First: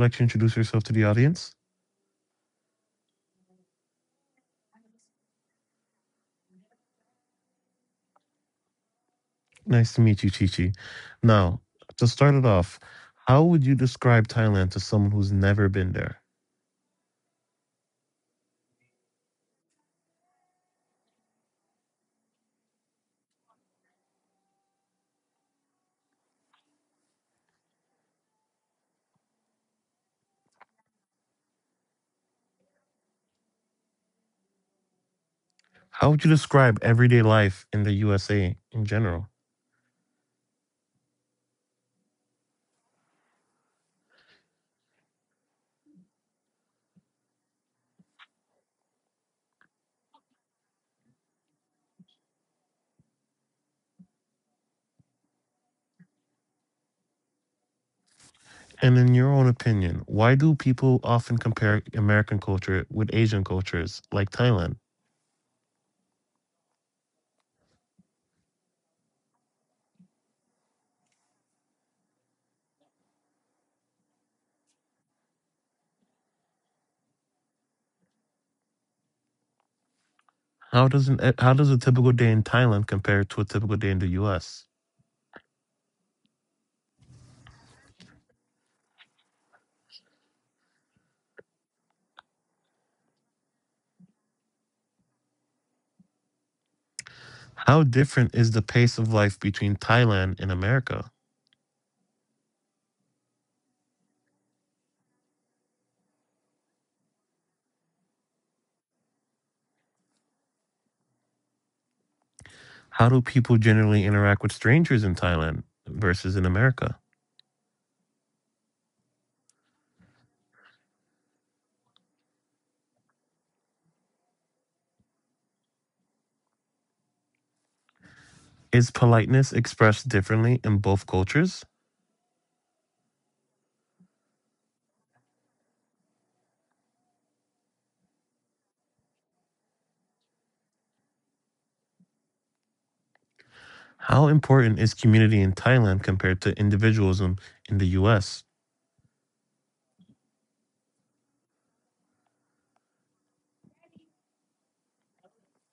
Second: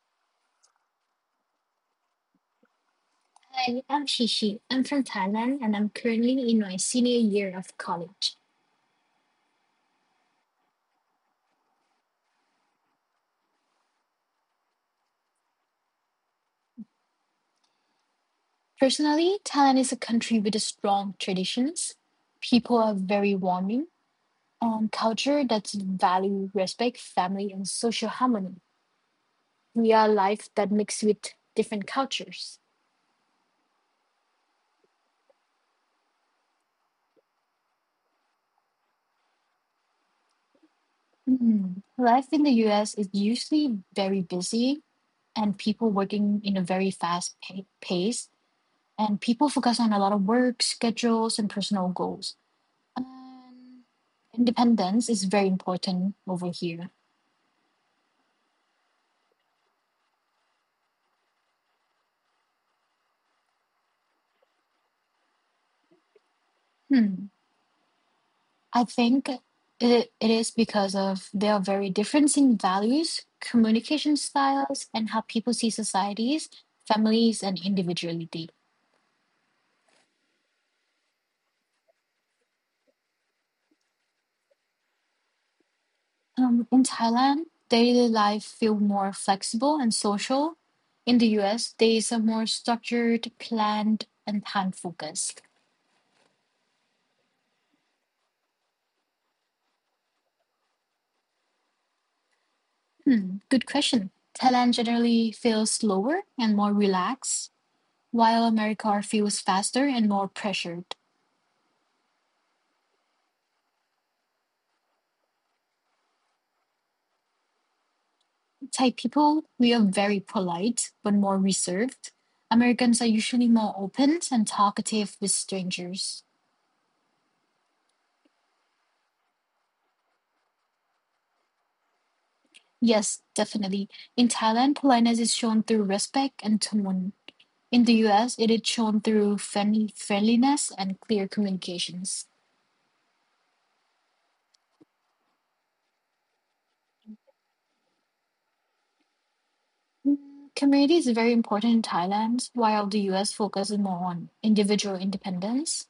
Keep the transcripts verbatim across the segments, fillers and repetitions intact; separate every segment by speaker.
Speaker 1: like to introduce yourself to the audience?
Speaker 2: Hi, I'm Shishi. I'm from Thailand and I'm currently in my senior year of college.
Speaker 1: Nice to meet you, Chi Chi. Now, to start it off, how would you describe Thailand to someone who's never been there?
Speaker 2: Personally, Thailand is a country with a strong traditions. People are very warming and culture that value respect, family, and social harmony. We are life that mix with different cultures.
Speaker 1: How would you describe everyday life in the U S A in general?
Speaker 2: Hmm, life in the U S is usually very busy and people working in a very fast pa- pace, and people focus on a lot of work, schedules, and personal goals. Um, Independence is very important over here.
Speaker 1: And in your own opinion, why do people often compare American culture with Asian cultures like Thailand?
Speaker 2: Hmm. I think it, it is because of there are very difference in values, communication styles, and how people see societies, families, and individuality.
Speaker 1: How doesn't it- How does a typical day in Thailand compare to a typical day in the U S?
Speaker 2: Um, in Thailand, daily life feel more flexible and social. In the U S, there is a more structured, planned, and time focused.
Speaker 1: How different is the pace of life between Thailand and America?
Speaker 2: Hmm. Good question. Thailand generally feels slower and more relaxed while America feels faster and more pressured.
Speaker 1: How do people generally interact with strangers in Thailand versus in America?
Speaker 2: Thai people, we are very polite but more reserved. Americans are usually more open and talkative with strangers.
Speaker 1: Is politeness expressed differently in both cultures?
Speaker 2: Yes, definitely. In Thailand, politeness is shown through respect and tone. In the U S, it is shown through friendly, friendliness and clear communications.
Speaker 1: How important is community in Thailand compared to individualism in the U S?
Speaker 2: Mm, community is very important in Thailand, while the U S focuses more on individual independence.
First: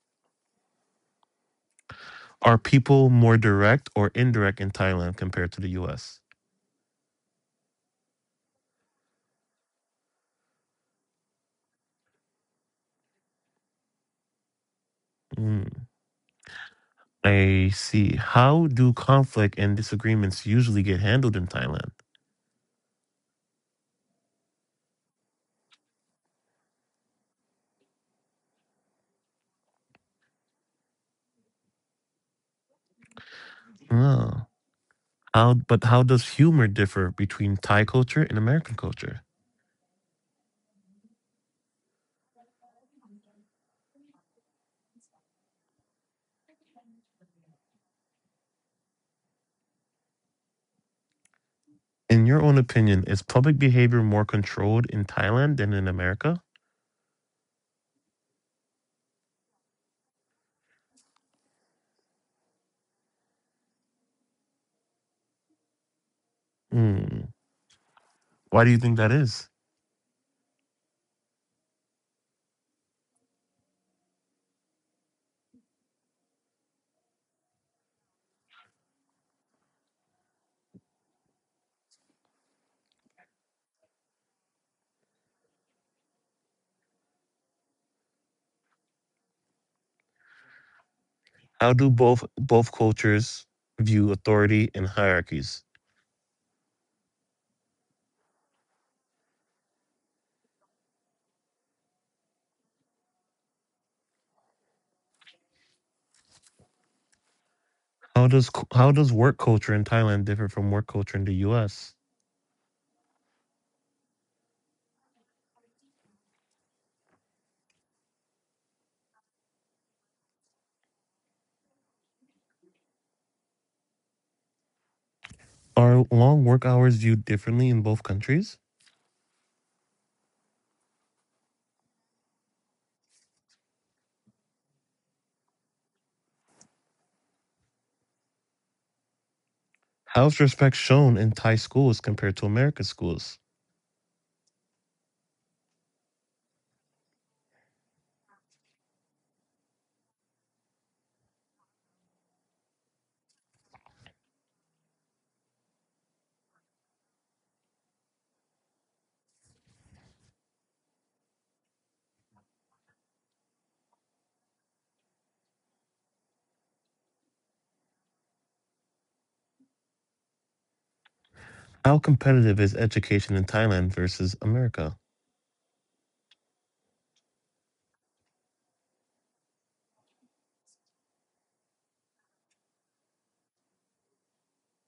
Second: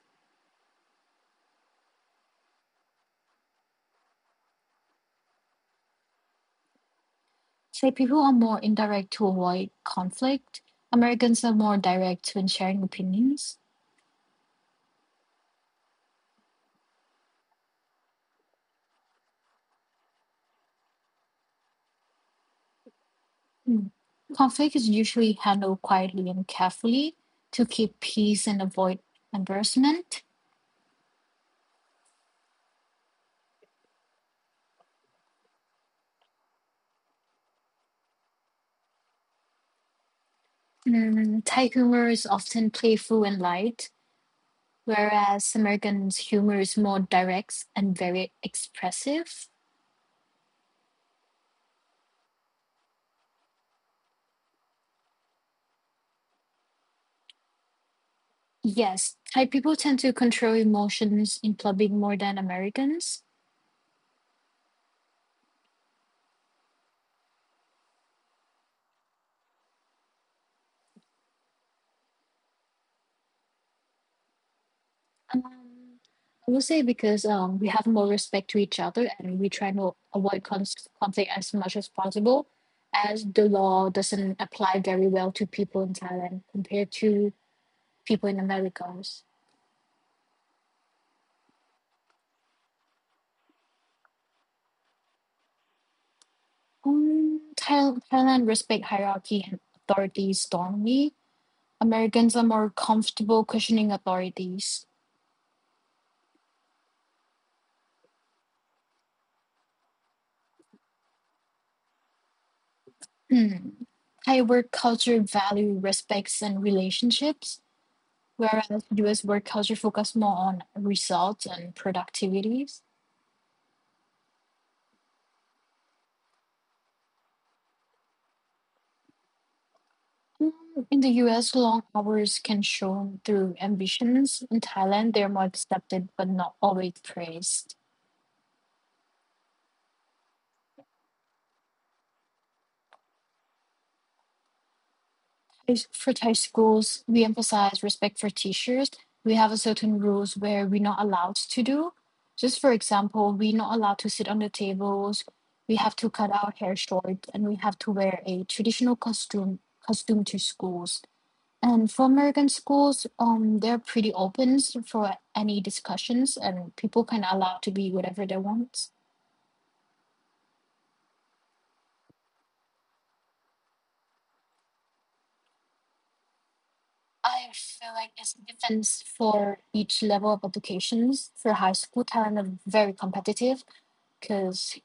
Speaker 1: Are people more direct or indirect in Thailand compared to the U S?
Speaker 2: Say people are more indirect to avoid conflict. Americans are more direct when sharing opinions.
Speaker 1: Mm, I see. How do conflict and disagreements usually get handled in Thailand?
Speaker 2: Mm. Conflict is usually handled quietly and carefully to keep peace and avoid embarrassment.
Speaker 1: Oh. How but how does humor differ between Thai culture and American culture?
Speaker 2: Mm, Thai humor is often playful and light, whereas Americans' humor is more direct and very expressive.
Speaker 1: In your own opinion, is public behavior more controlled in Thailand than in America?
Speaker 2: Yes, Thai people tend to control emotions in public more than Americans.
Speaker 1: Hmm. Why do you think that is?
Speaker 2: Um, I would say because um, we have more respect to each other and we try to avoid cons conflict as much as possible, as the law doesn't apply very well to people in Thailand compared to people in Americas.
Speaker 1: How do both both cultures view authority and hierarchies?
Speaker 2: Um, Thailand, Thailand respect hierarchy and authority strongly. Americans are more comfortable questioning authorities.
Speaker 1: How does cu- how does work culture in Thailand differ from work culture in the U S?
Speaker 2: Hmm. Thai work culture value respects and relationships, whereas U S work culture focuses more on results and productivities.
Speaker 1: Are long work hours viewed differently in both countries?
Speaker 2: Mm, in the U S, long hours can shown through ambitions. In Thailand, they're more accepted but not always praised.
Speaker 1: How's respect shown in Thai schools compared to American schools?
Speaker 2: As for Thai schools, we emphasize respect for teachers. We have a certain rules where we're not allowed to do. Just for example, we're not allowed to sit on the tables. We have to cut our hair short, and we have to wear a traditional costume costume to schools. And for American schools, um, they're pretty open for any discussions, and people can allow to be whatever they want.
Speaker 1: How competitive is education in Thailand versus America?
Speaker 2: I feel like it's different for each level of educations. For high school, Thailand are very competitive because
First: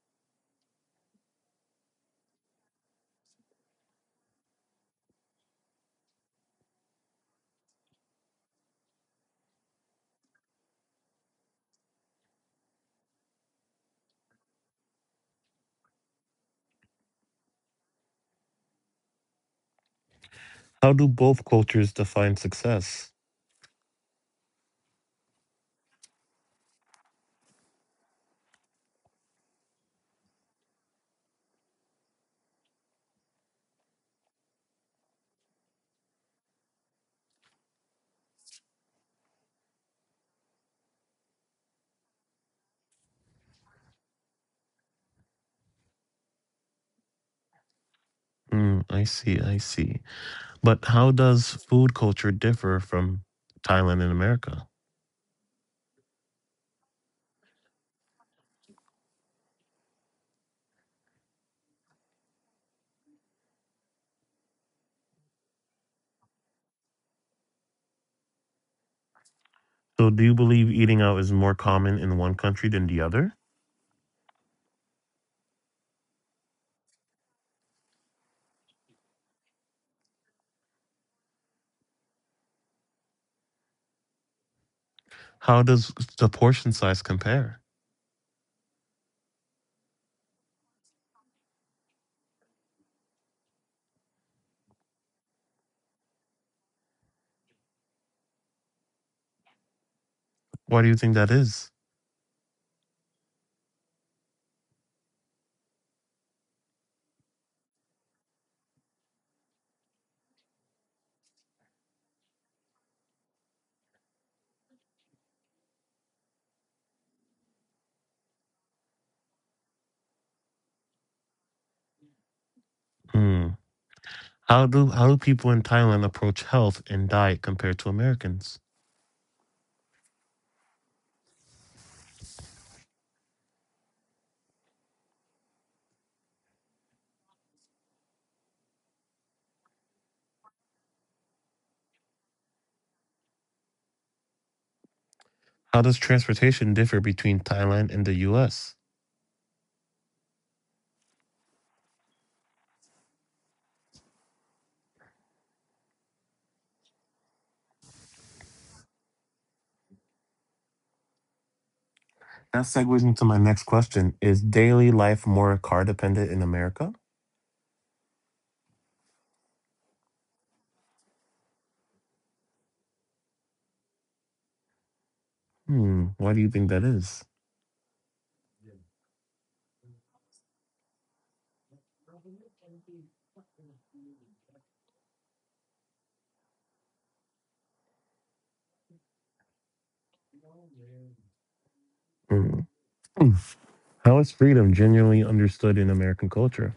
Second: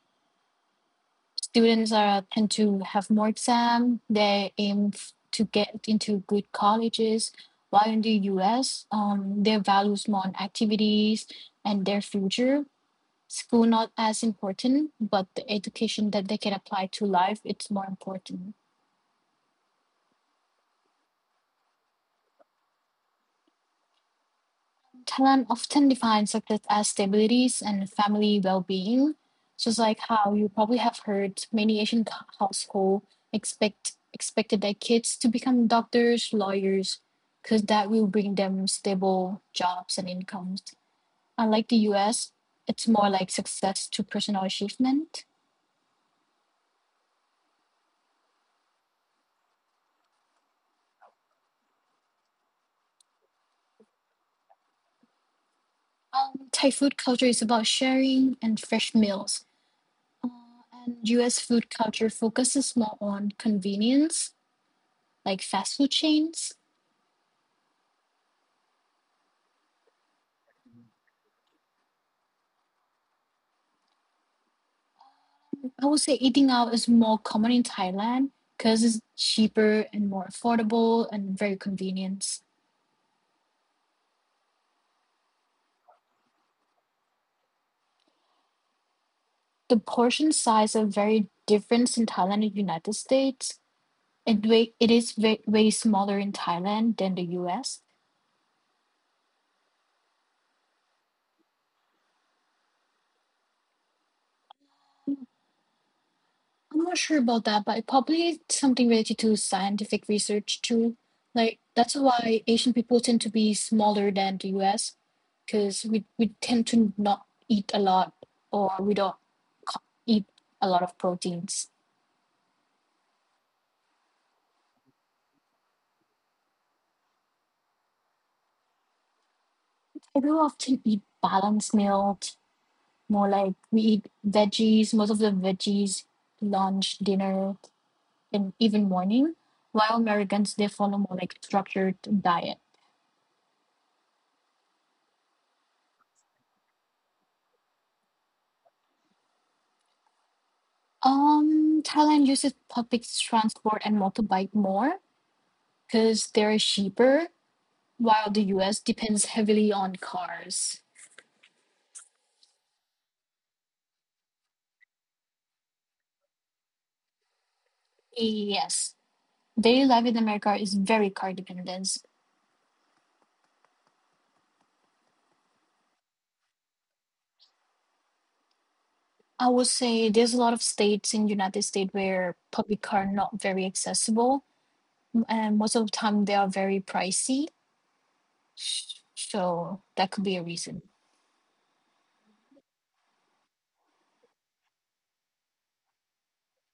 Speaker 2: students are tend to have more exam. They aim f- to get into good colleges. While in the U S, um, their values more on activities and their future school not as important, but the education that they can apply to life it's more important.
Speaker 1: How do both cultures define success?
Speaker 2: Thailand often defines success as stabilities and family well-being. Just like how you probably have heard many Asian c- household expect expected their kids to become doctors, lawyers, because that will bring them stable jobs and incomes. Unlike the U S, it's more like success to personal achievement.
Speaker 1: Mm, I see, I see. But how does food culture differ from Thailand and America?
Speaker 2: Um, Thai food culture is about sharing and fresh meals. Uh, and U S food culture focuses more on convenience, like fast food chains.
Speaker 1: So, do you believe eating out is more common in one country than the other?
Speaker 2: I would say eating out is more common in Thailand because it's cheaper and more affordable and very convenient.
Speaker 1: How does the portion size compare?
Speaker 2: The portion size are very different in Thailand and United States. It, wa- it is way, way smaller in Thailand than the U S.
Speaker 1: Why do you think that is?
Speaker 2: I'm not sure about that, but it probably something related to scientific research too. Like that's why Asian people tend to be smaller than the U S, because we we tend to not eat a lot or we don't co- eat a lot of proteins.
Speaker 1: Hmm. How do how do people in Thailand approach health and diet compared to Americans?
Speaker 2: I do often eat balanced meals, more like we eat veggies, most of the veggies, lunch, dinner, and even morning, while Americans they follow more like structured diet.
Speaker 1: How does transportation differ between Thailand and the U S?
Speaker 2: Um, Thailand uses public transport and motorbike more because they're cheaper, while the U S depends heavily on cars.
Speaker 1: That segues into my next question: is daily life more car dependent in America?
Speaker 2: Yes, daily life in America is very car dependent.
Speaker 1: Hmm. Why do you think that is?
Speaker 2: I would say there's a lot of states in United States where public car not very accessible, and most of the time they are very pricey. So that could be a reason.
Speaker 1: Hmm. Hmm. How is freedom genuinely understood in American culture?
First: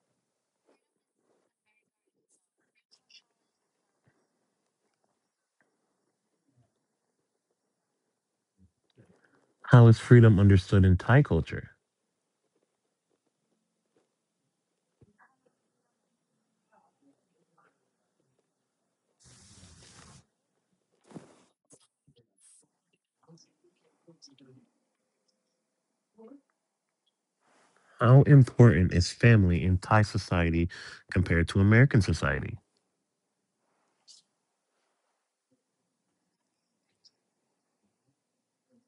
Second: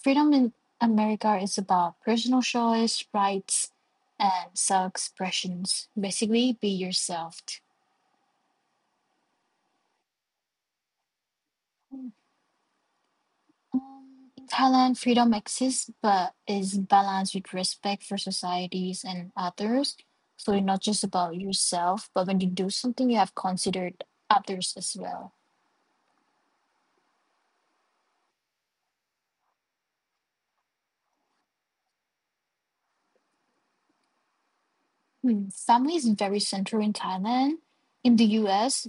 Speaker 2: Freedom in America is about personal choice, rights, and self expressions. Basically, be yourself.
Speaker 1: How is freedom understood in Thai culture?
Speaker 2: Um, In Thailand, freedom exists but is balanced with respect for societies and others. So it's not just about yourself, but when you do something, you have considered others as well.
Speaker 1: How important is family in Thai society compared to American society?
Speaker 2: Hmm, family is very central in Thailand. In the U S,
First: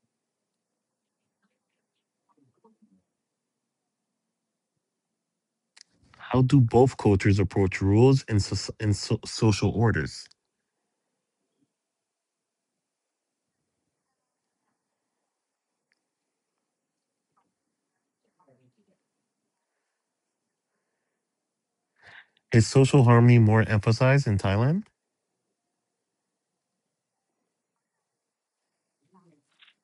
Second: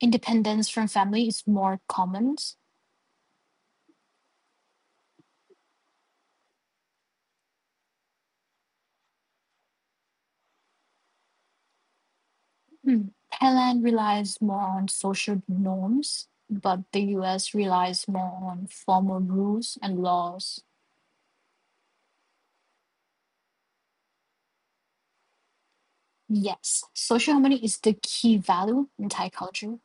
Speaker 2: independence from family is more common.
Speaker 1: How do both cultures approach rules and, so- and so- social orders?
Speaker 2: Hmm. Thailand relies more on social norms, but the U S relies more on formal rules and laws.
Speaker 1: Is social harmony more emphasized in Thailand?
Speaker 2: Yes, social harmony is the key value in Thai culture.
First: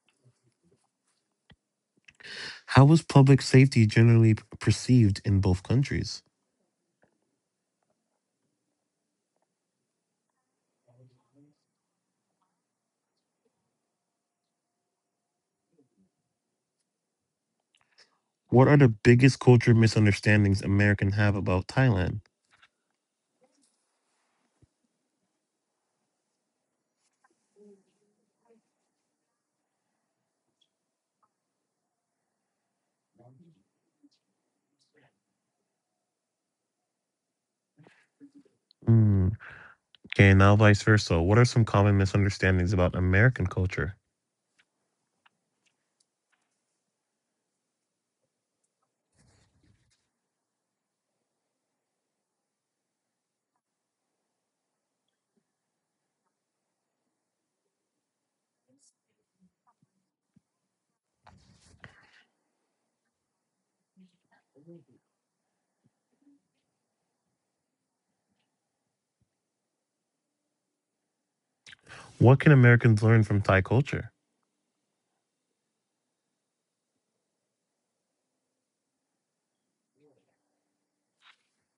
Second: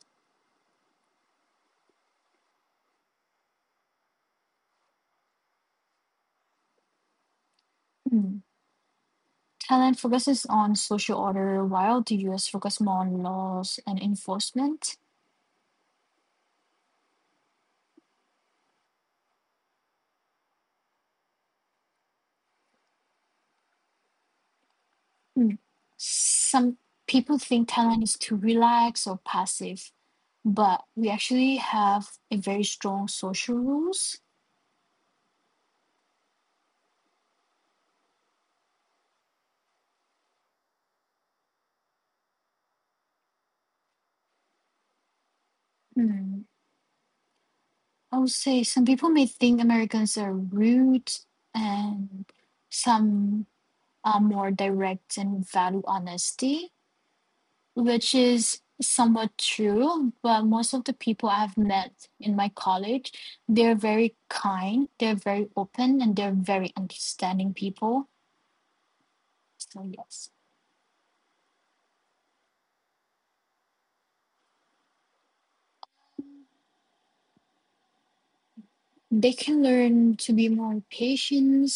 Speaker 1: How is public safety generally p- perceived in both countries?
Speaker 2: Hmm. Thailand focuses on social order while the U S focuses more on laws and enforcement.
Speaker 1: What are the biggest culture misunderstandings Americans have about Thailand?
Speaker 2: Hmm. Some people think Thailand is too relaxed or passive, but we actually have a very strong social rules.
Speaker 1: Hmm. Okay, now vice versa. What are some common misunderstandings about American culture?
Speaker 2: Hmm. I would say some people may think Americans are rude and some are more direct and value honesty, which is somewhat true. But most of the people I've met in my college, they're very kind, they're very open, and they're very understanding people. So, yes,
Speaker 1: What can Americans learn from Thai culture?
Speaker 2: they can learn to be more patient,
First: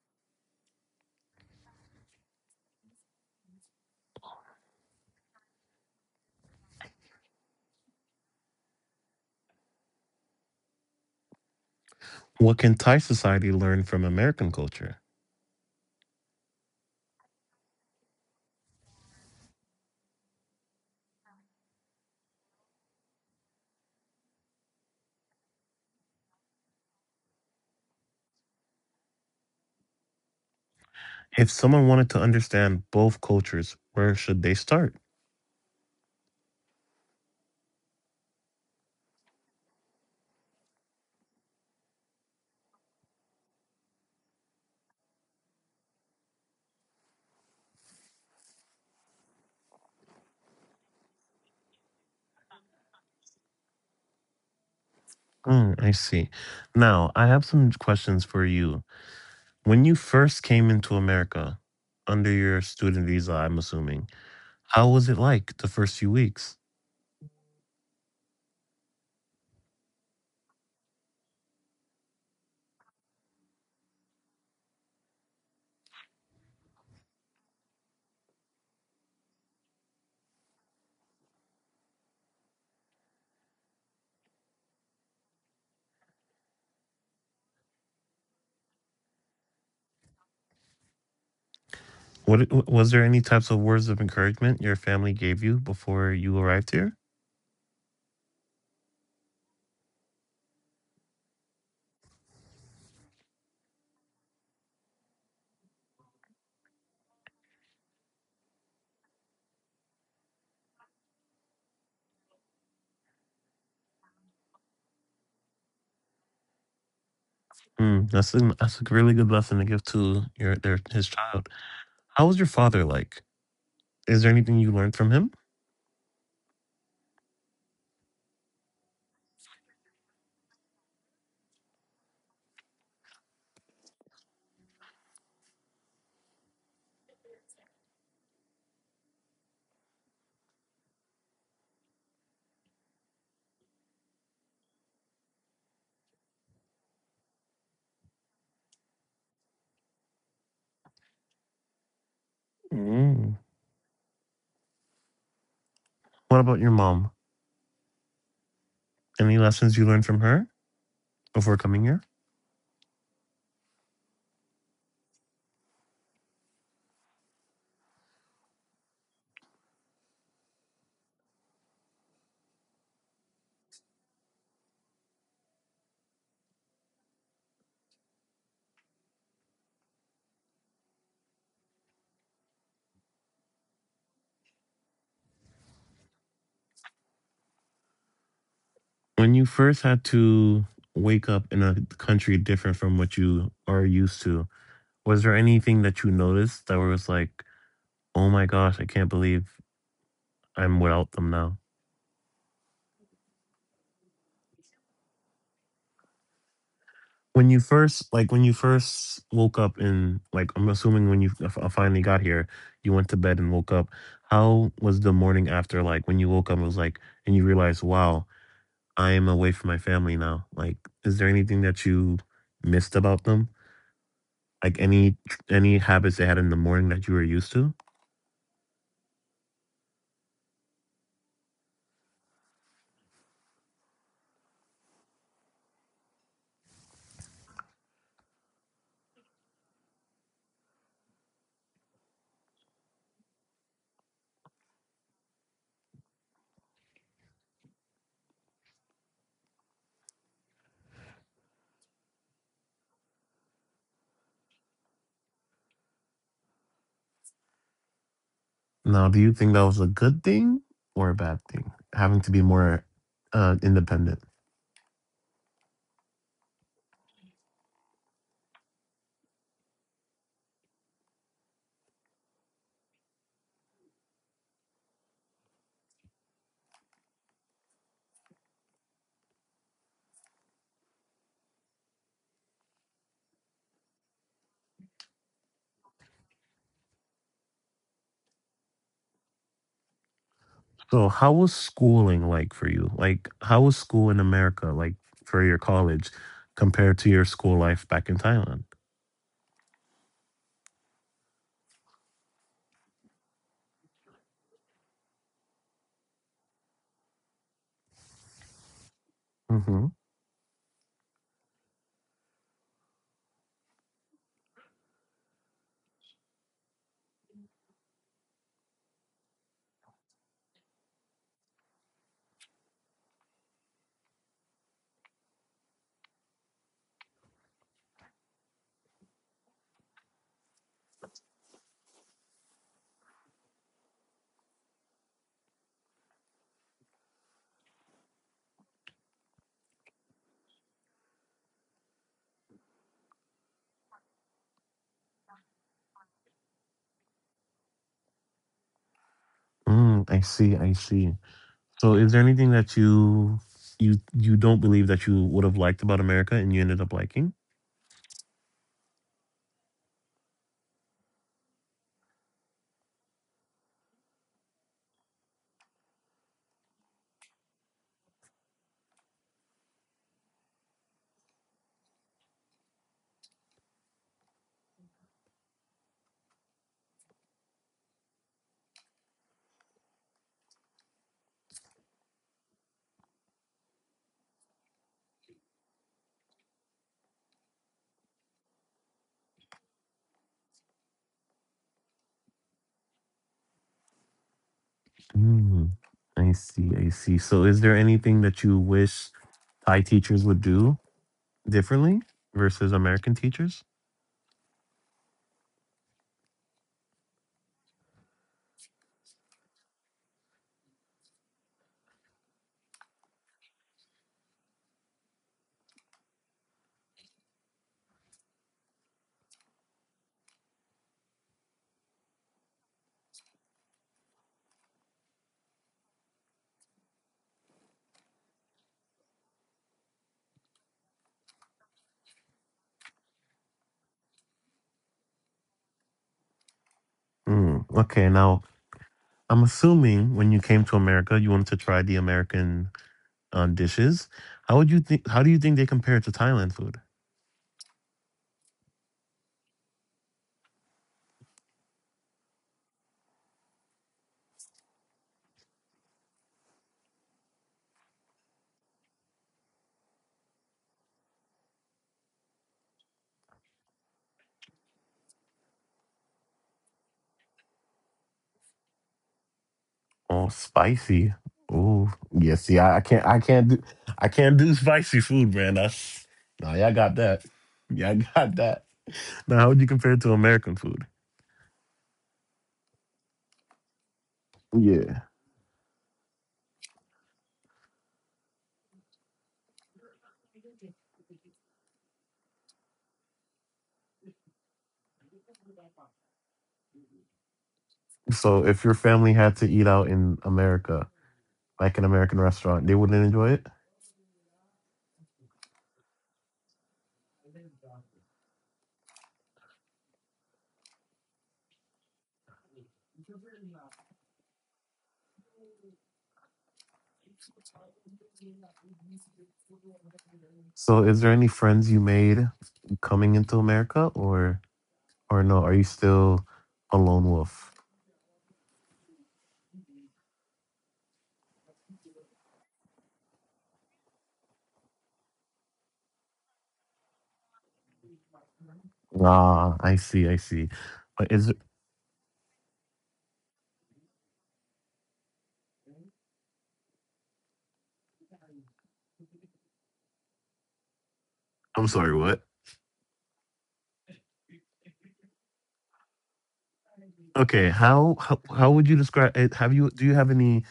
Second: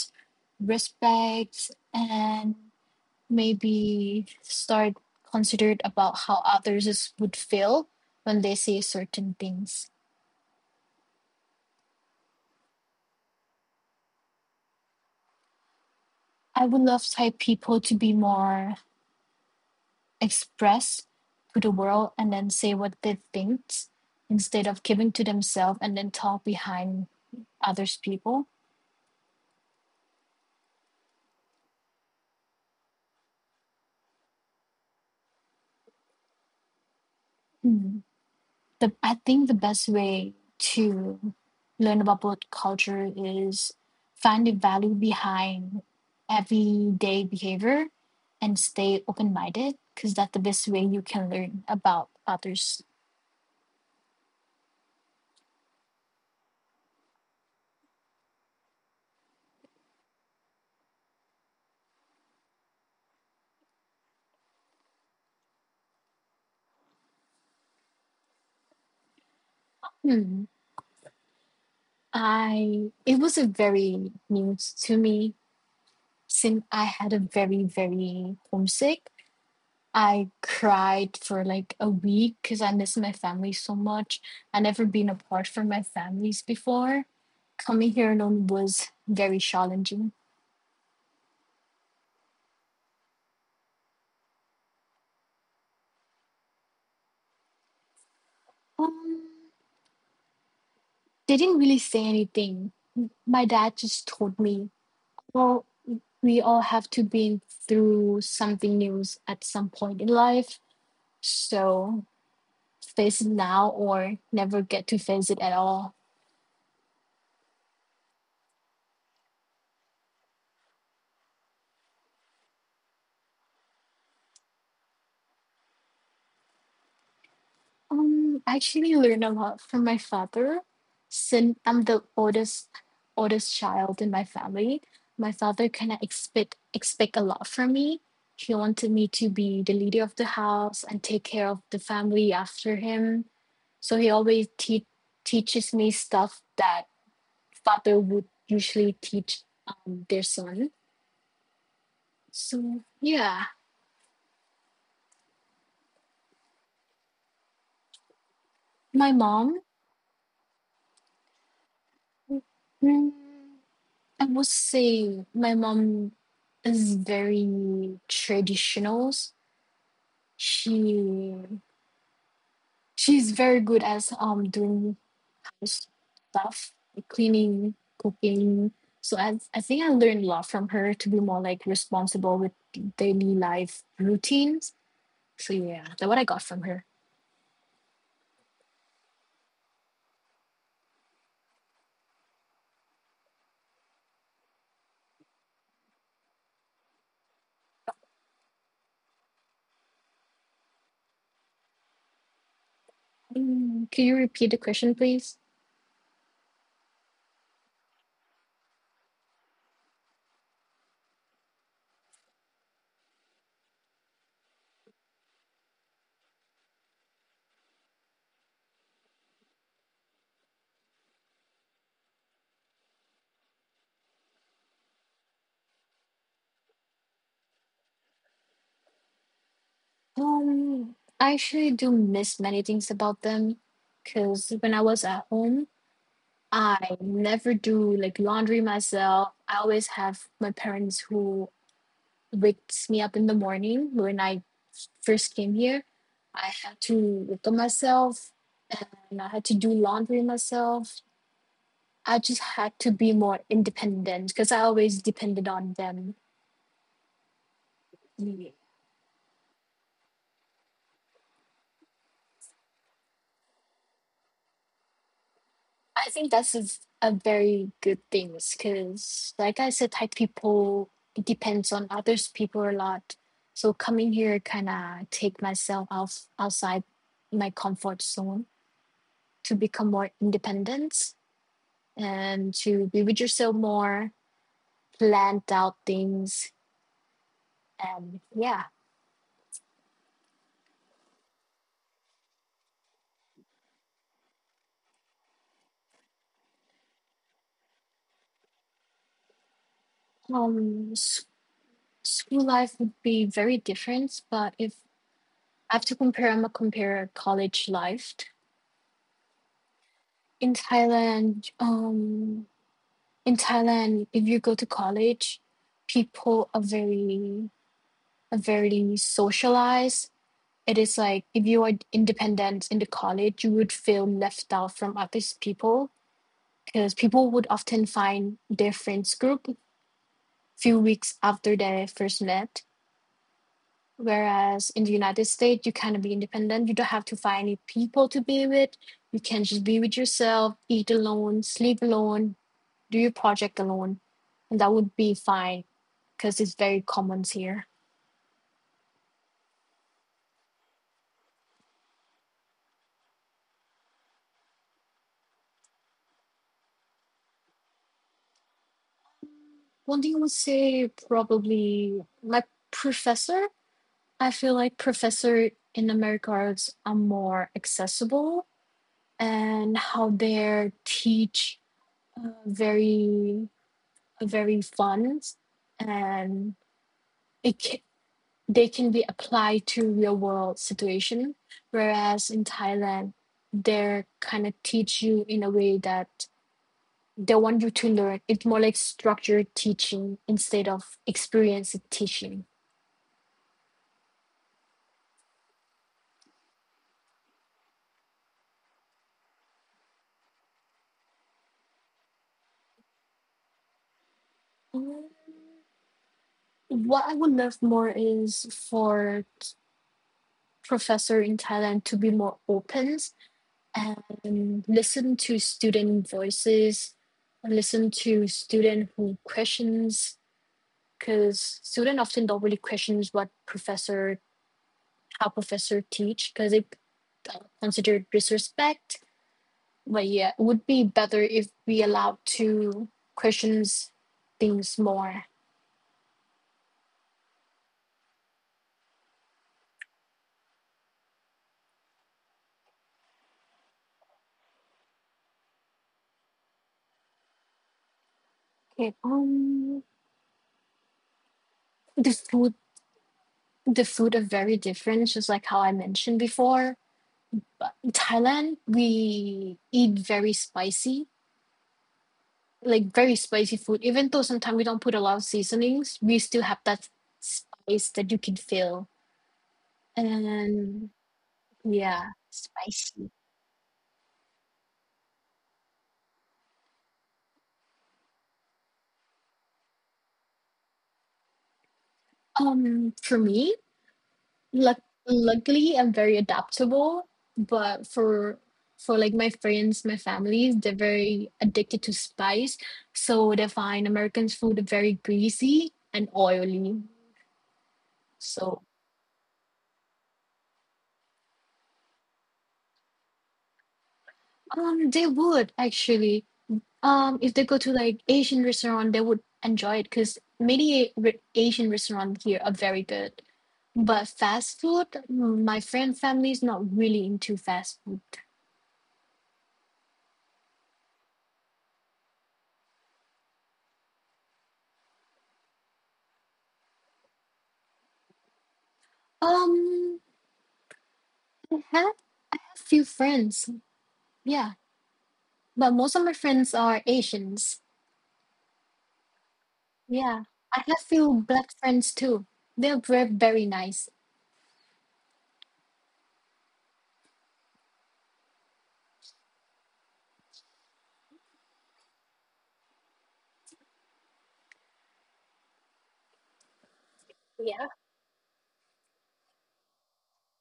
Speaker 2: respect, and maybe start considered about how others is- would feel when they say certain things.
Speaker 1: What can Thai society learn from American culture?
Speaker 2: I would love Thai people to be more expressed to the world and then say what they think instead of giving to themselves and then talk behind others people.
Speaker 1: If someone wanted to understand both cultures, where should they start?
Speaker 2: Mm. the I think the best way to learn about both culture is find the value behind everyday behavior and stay open minded because that's the best way you can learn about others.
Speaker 1: Mm, I see. Now, I have some questions for you. When you first came into America, under your student visa, I'm assuming, how was it like the first few weeks?
Speaker 2: Hmm. I it was a very news to me since I had a very very homesick. I cried for like a week because I miss my family so much. I never been apart from my families before. Coming here alone was very challenging.
Speaker 1: What was there any types of words of encouragement your family gave you before you arrived here?
Speaker 2: Um, they didn't really say anything. My dad just told me, "Well, we all have to be through something new at some point in life, so face it now or never get to face it at all."
Speaker 1: Mm, that's a, that's a really good lesson to give to your their his child. How was your father like? Is there anything you learned from him?
Speaker 2: Um, I actually learn a lot from my father. Since I'm the oldest oldest child in my family, my father kind of expect expect a lot from me. He wanted me to be the leader of the house and take care of the family after him. So he always te- teaches me stuff that father would usually teach um, their son. So
Speaker 1: Mm.
Speaker 2: yeah,
Speaker 1: What about your mom?
Speaker 2: my
Speaker 1: Any
Speaker 2: mom.
Speaker 1: lessons you learned from her before coming here?
Speaker 2: Mm, I would say my mom is very traditional. She she's very good at um doing house stuff, like cleaning, cooking. So I I think I learned a lot from her to be more like responsible with daily life routines. So yeah, that's what I got from her.
Speaker 1: When you first had to wake up in a country different from what you are used to, was there anything that you noticed that was like, oh my gosh, I can't believe I'm without them now?
Speaker 2: Mm, could you repeat the question, please?
Speaker 1: When you first like when you first woke up and like i'm assuming when you f- uh, finally got here, you went to bed and woke up. How was the morning after, like when you woke up it was like, and you realized, wow, I am away from my family now. Like, is there anything that you missed about them? Like any any habits they had in the morning that you were used to.
Speaker 2: Um, I actually do miss many things about them, because when I was at home, I never do like laundry myself. I always have my parents who wakes me up in the morning when I first came here. I had to wake up myself and I had to do laundry myself. I just had to be more independent because I always depended on them. Yeah.
Speaker 1: Now, do you think that was a good thing or a bad thing, having to be more uh independent?
Speaker 2: I think that's a a very good thing because, like I said, Thai people it depends on others people a lot. So coming here kind of take myself out outside my comfort zone to become more independent and to be with yourself more, plan out things, and yeah.
Speaker 1: So, how was schooling like for you? Like, how was school in America like for your college compared to your school life back in Thailand?
Speaker 2: Um, s- school life would be very different, but if I have to compare, I'm gonna compare college life
Speaker 1: Mm-hmm.
Speaker 2: in Thailand. Um, in Thailand, if you go to college, people are very are very socialized. It is like if you are independent in the college, you would feel left out from other people because people would often find their friends group few weeks after they first met. Whereas in the United States, you kind of be independent. You don't have to find any people to be with. You can just be with yourself, eat alone, sleep alone, do your project alone, and that would be fine because it's very common here.
Speaker 1: Mm, I see. I see. So, is there anything that you you you don't believe that you would have liked about America and you ended up liking?
Speaker 2: One thing I would say probably like professor. I feel like professor in American arts are more accessible and how they teach uh, very very fun, and it can, they can be applied to real world situation, whereas in Thailand they're kind of teach you in a way that they want you to learn. It's more like structured teaching instead of experience teaching.
Speaker 1: Mm, I see. I see. So, is there anything that you wish Thai teachers would do differently versus American teachers?
Speaker 2: Mm, What I would love more is for t- professor in Thailand to be more open and listen to student voices, listen to student who questions, because student often don't really questions what professor, how professor teach, because they uh, consider disrespect. But yeah, it would be better if we allowed to question things more.
Speaker 1: Mm, okay. Now, I'm assuming when you came to America, you wanted to try the American on dishes. How would you think? How do you think they compare to Thailand food?
Speaker 2: Okay. Um, the food, the food are very different, just like how I mentioned before. But in Thailand, we eat very spicy, like very spicy food. Even though sometimes we don't put a lot of seasonings, we still have that spice that you can feel.
Speaker 1: Oh,
Speaker 2: And
Speaker 1: spicy. Oh,
Speaker 2: yeah,
Speaker 1: yeah. See, I, I can't.
Speaker 2: spicy.
Speaker 1: I can't do. I can't do spicy food, man. That's nah. Y'all got that. Y'all got that. Now, how would you compare it to American food?
Speaker 2: Um, for me, Luck
Speaker 1: Yeah.
Speaker 2: luckily, I'm very adaptable, but for for like my friends, my families, they're very addicted to spice, so they find American food very greasy and oily.
Speaker 1: So, if
Speaker 2: So
Speaker 1: your family had to eat out in America, like an American restaurant, they wouldn't enjoy it.
Speaker 2: um, they would actually um if they go to like Asian restaurant, they would enjoy it because many re- Asian restaurants here are very good. But fast food, mm, my friend family is not really into fast food.
Speaker 1: So, is there any friends you made coming into America, or or no? Are you still a lone wolf?
Speaker 2: Um, I have a few friends. Yeah, but most of my friends are Asians.
Speaker 1: Ah, I see. I
Speaker 2: Yeah,
Speaker 1: see.
Speaker 2: I have
Speaker 1: But is,
Speaker 2: few black friends too. They're very very nice.
Speaker 1: I'm sorry, what? Okay,
Speaker 2: Yeah.
Speaker 1: how how, how would you describe it? Have you do you have any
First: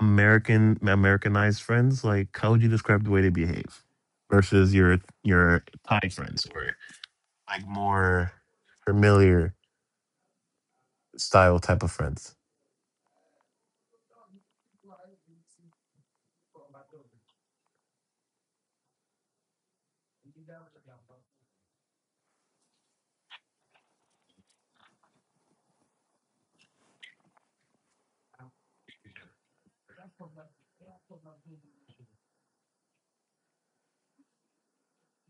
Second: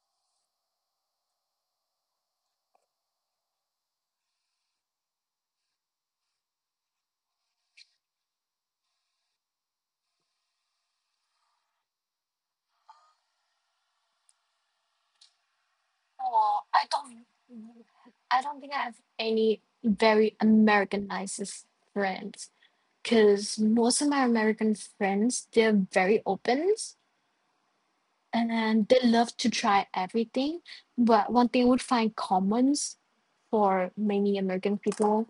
Speaker 1: American Americanized friends? Like, how would you describe the way they behave versus your your Thai friends, or like more familiar style type of friends?
Speaker 2: Oh, I don't. I don't think I have any very Americanized friends because most of my American friends, they're very open and they love to try everything. But one thing I would find commons for many American people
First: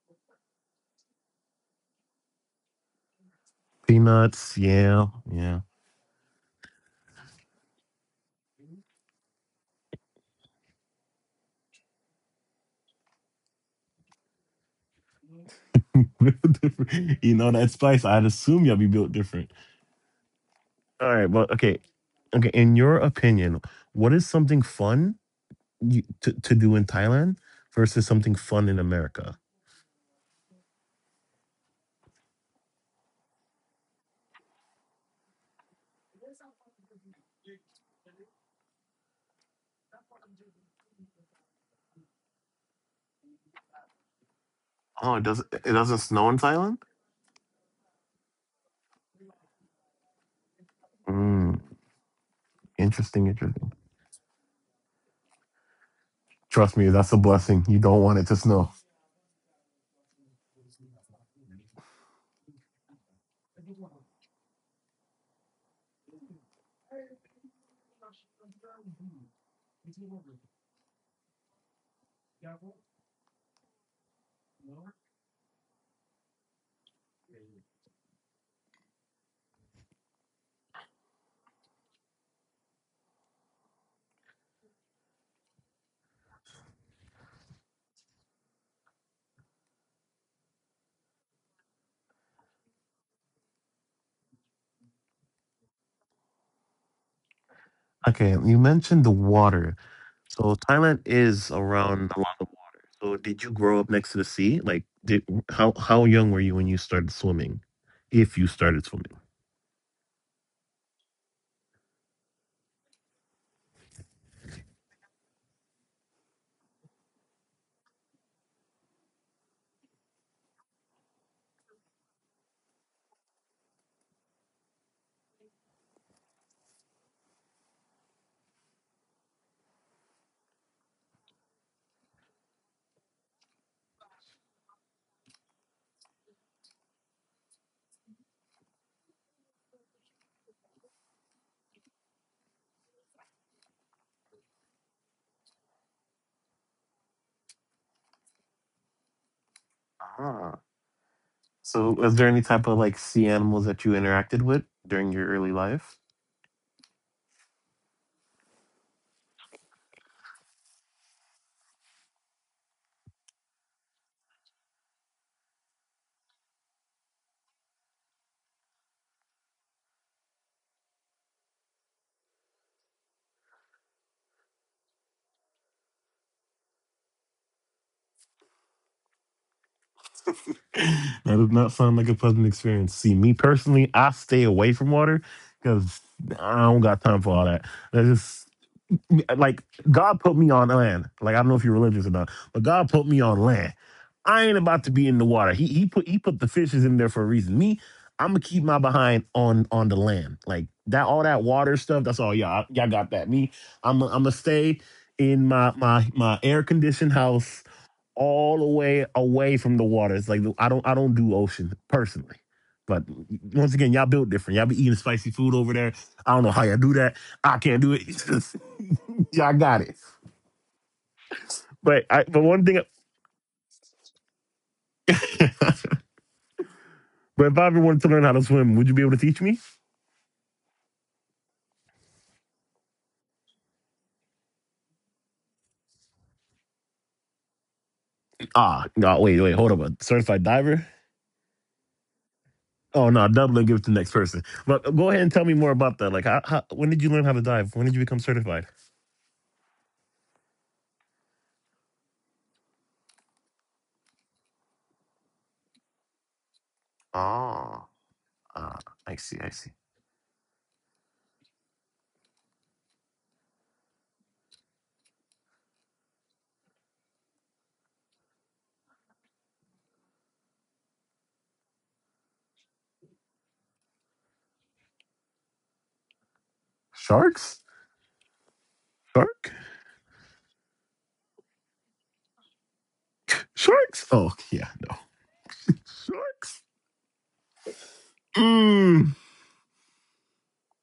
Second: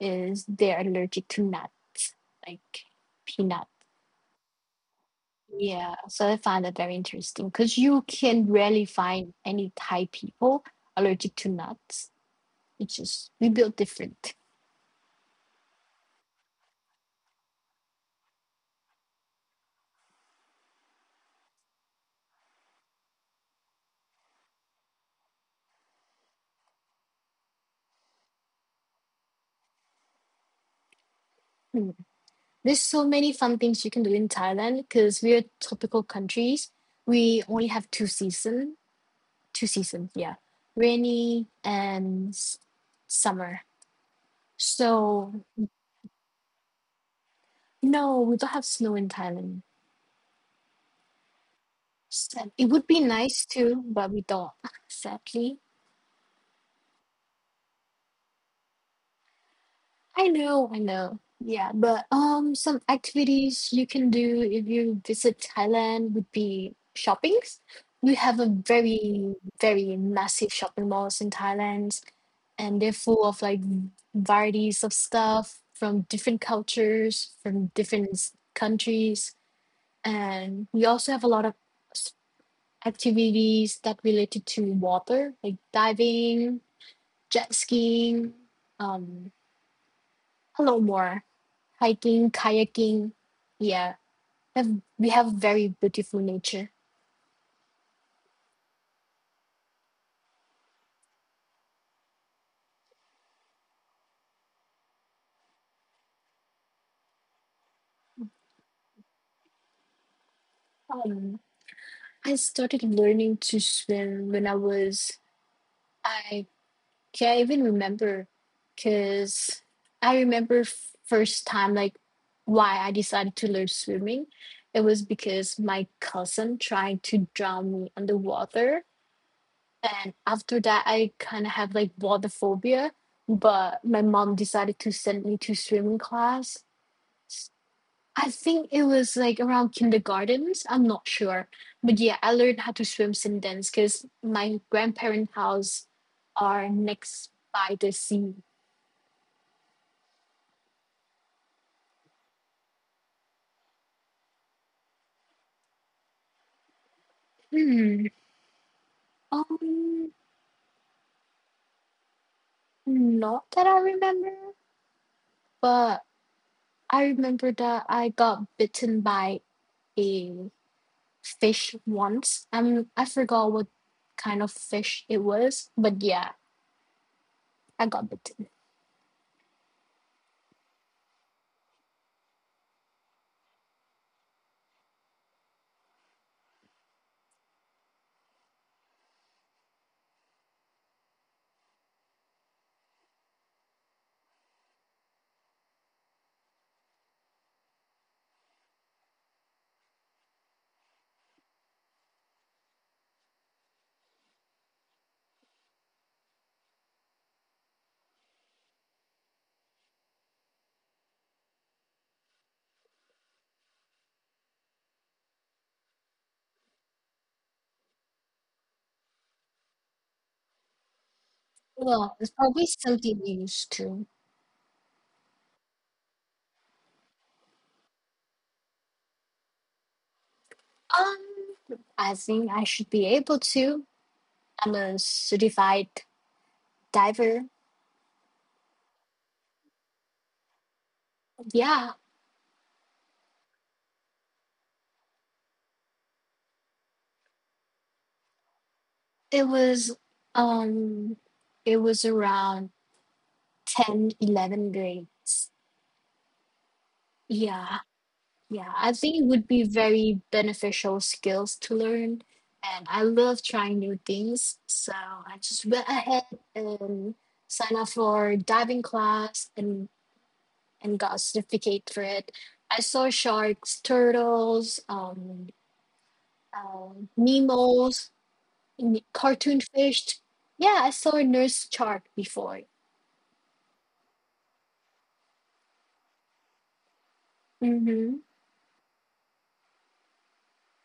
Speaker 2: is they're allergic to nuts, like peanut.
Speaker 1: Peanuts, yeah, yeah.
Speaker 2: Yeah, so I find that very interesting because you can rarely find any Thai people allergic to nuts. It's just we build different.
Speaker 1: You know that spice. I'd assume y'all be built different. All right, well, okay, okay. In your opinion, what is something fun you, to to do in Thailand versus something fun in America?
Speaker 2: Mm. There's so many fun things you can do in Thailand because we're tropical countries. We only have two season, two seasons, yeah, rainy and s- summer.
Speaker 1: Oh, it
Speaker 2: So
Speaker 1: doesn't. It doesn't snow in Thailand.
Speaker 2: no, we don't have snow in Thailand.
Speaker 1: Mm,
Speaker 2: Sad. It would be
Speaker 1: interesting,
Speaker 2: nice
Speaker 1: interesting.
Speaker 2: too, but we don't, sadly.
Speaker 1: Trust me, that's a blessing. You don't want it to snow.
Speaker 2: I know, I know. Yeah, but um, some activities you can do if you visit Thailand would be shoppings. We have a very, very massive shopping malls in Thailand, and they're full of like varieties of stuff from different cultures, from different s- countries, and we also have a lot of s- activities that related to water, like diving, jet skiing, um, a lot more hiking, kayaking. Yeah, have, we have very beautiful nature.
Speaker 1: Okay, you mentioned the water. So Thailand is around a lot of water. So did you grow up next to the sea? Like, did how how young were you when you started swimming? If you started swimming.
Speaker 2: Um, I started learning to swim when I was, I can't even remember because I remember f- first time, like, why I decided to learn swimming. It was because my cousin tried to drown me underwater. And after that, I kind of have like water phobia, but my mom decided to send me to swimming class. I think it was like around kindergartens. I'm not sure. But yeah, I learned how to swim since then because my grandparent' house are next by the sea.
Speaker 1: Ah. So was there any type of like sea animals that you interacted with during your early life?
Speaker 2: Hmm. Um, not that I remember, but I remember that I got bitten by a fish once. Um, I forgot what kind of fish it was, but yeah, I got bitten.
Speaker 1: That does not sound like a pleasant experience. See, me personally, I stay away from water because I don't got time for all that. That's just like God put me on land. Like I don't know if you're religious or not, but God put me on land. I ain't about to be in the water. He he put he put the fishes in there for a reason. Me, I'm gonna keep my behind on on the land. Like that, all that water stuff. That's all y'all y'all got that. Me, I'm i I'm gonna stay in my my my air conditioned house all the way away from the water. It's like I don't I don't do ocean personally. But once again, y'all built different. Y'all be eating spicy food over there. I don't know how y'all do that. I can't do it. It's just- y'all got it. But
Speaker 2: Well,
Speaker 1: I,
Speaker 2: it's
Speaker 1: but
Speaker 2: probably
Speaker 1: one thing,
Speaker 2: something you used to.
Speaker 1: but if I ever wanted to learn how to swim, would you be able to teach me?
Speaker 2: Um, I think I should be able to. I'm a certified diver.
Speaker 1: Ah, no, wait, wait, hold up. A certified diver?
Speaker 2: Yeah,
Speaker 1: Oh no, double and give it to the next person. But go ahead and tell me more about that. Like, how, how, when did you learn how to dive? When did you become certified?
Speaker 2: it was um it was around ten, eleven grades. Yeah.
Speaker 1: Ah,
Speaker 2: Yeah,
Speaker 1: ah,
Speaker 2: I think
Speaker 1: I
Speaker 2: it
Speaker 1: see,
Speaker 2: would
Speaker 1: I
Speaker 2: be
Speaker 1: see.
Speaker 2: very beneficial skills to learn and I love trying new things. So I just went ahead and signed up for diving class and and got a certificate for it. I saw sharks, turtles, um um,
Speaker 1: Sharks?
Speaker 2: Nemo's, n-
Speaker 1: Shark?
Speaker 2: cartoon fish. Yeah, I saw a nurse chart before.
Speaker 1: Sharks? Oh, yeah, no. Sharks?
Speaker 2: Hmm.
Speaker 1: Mm.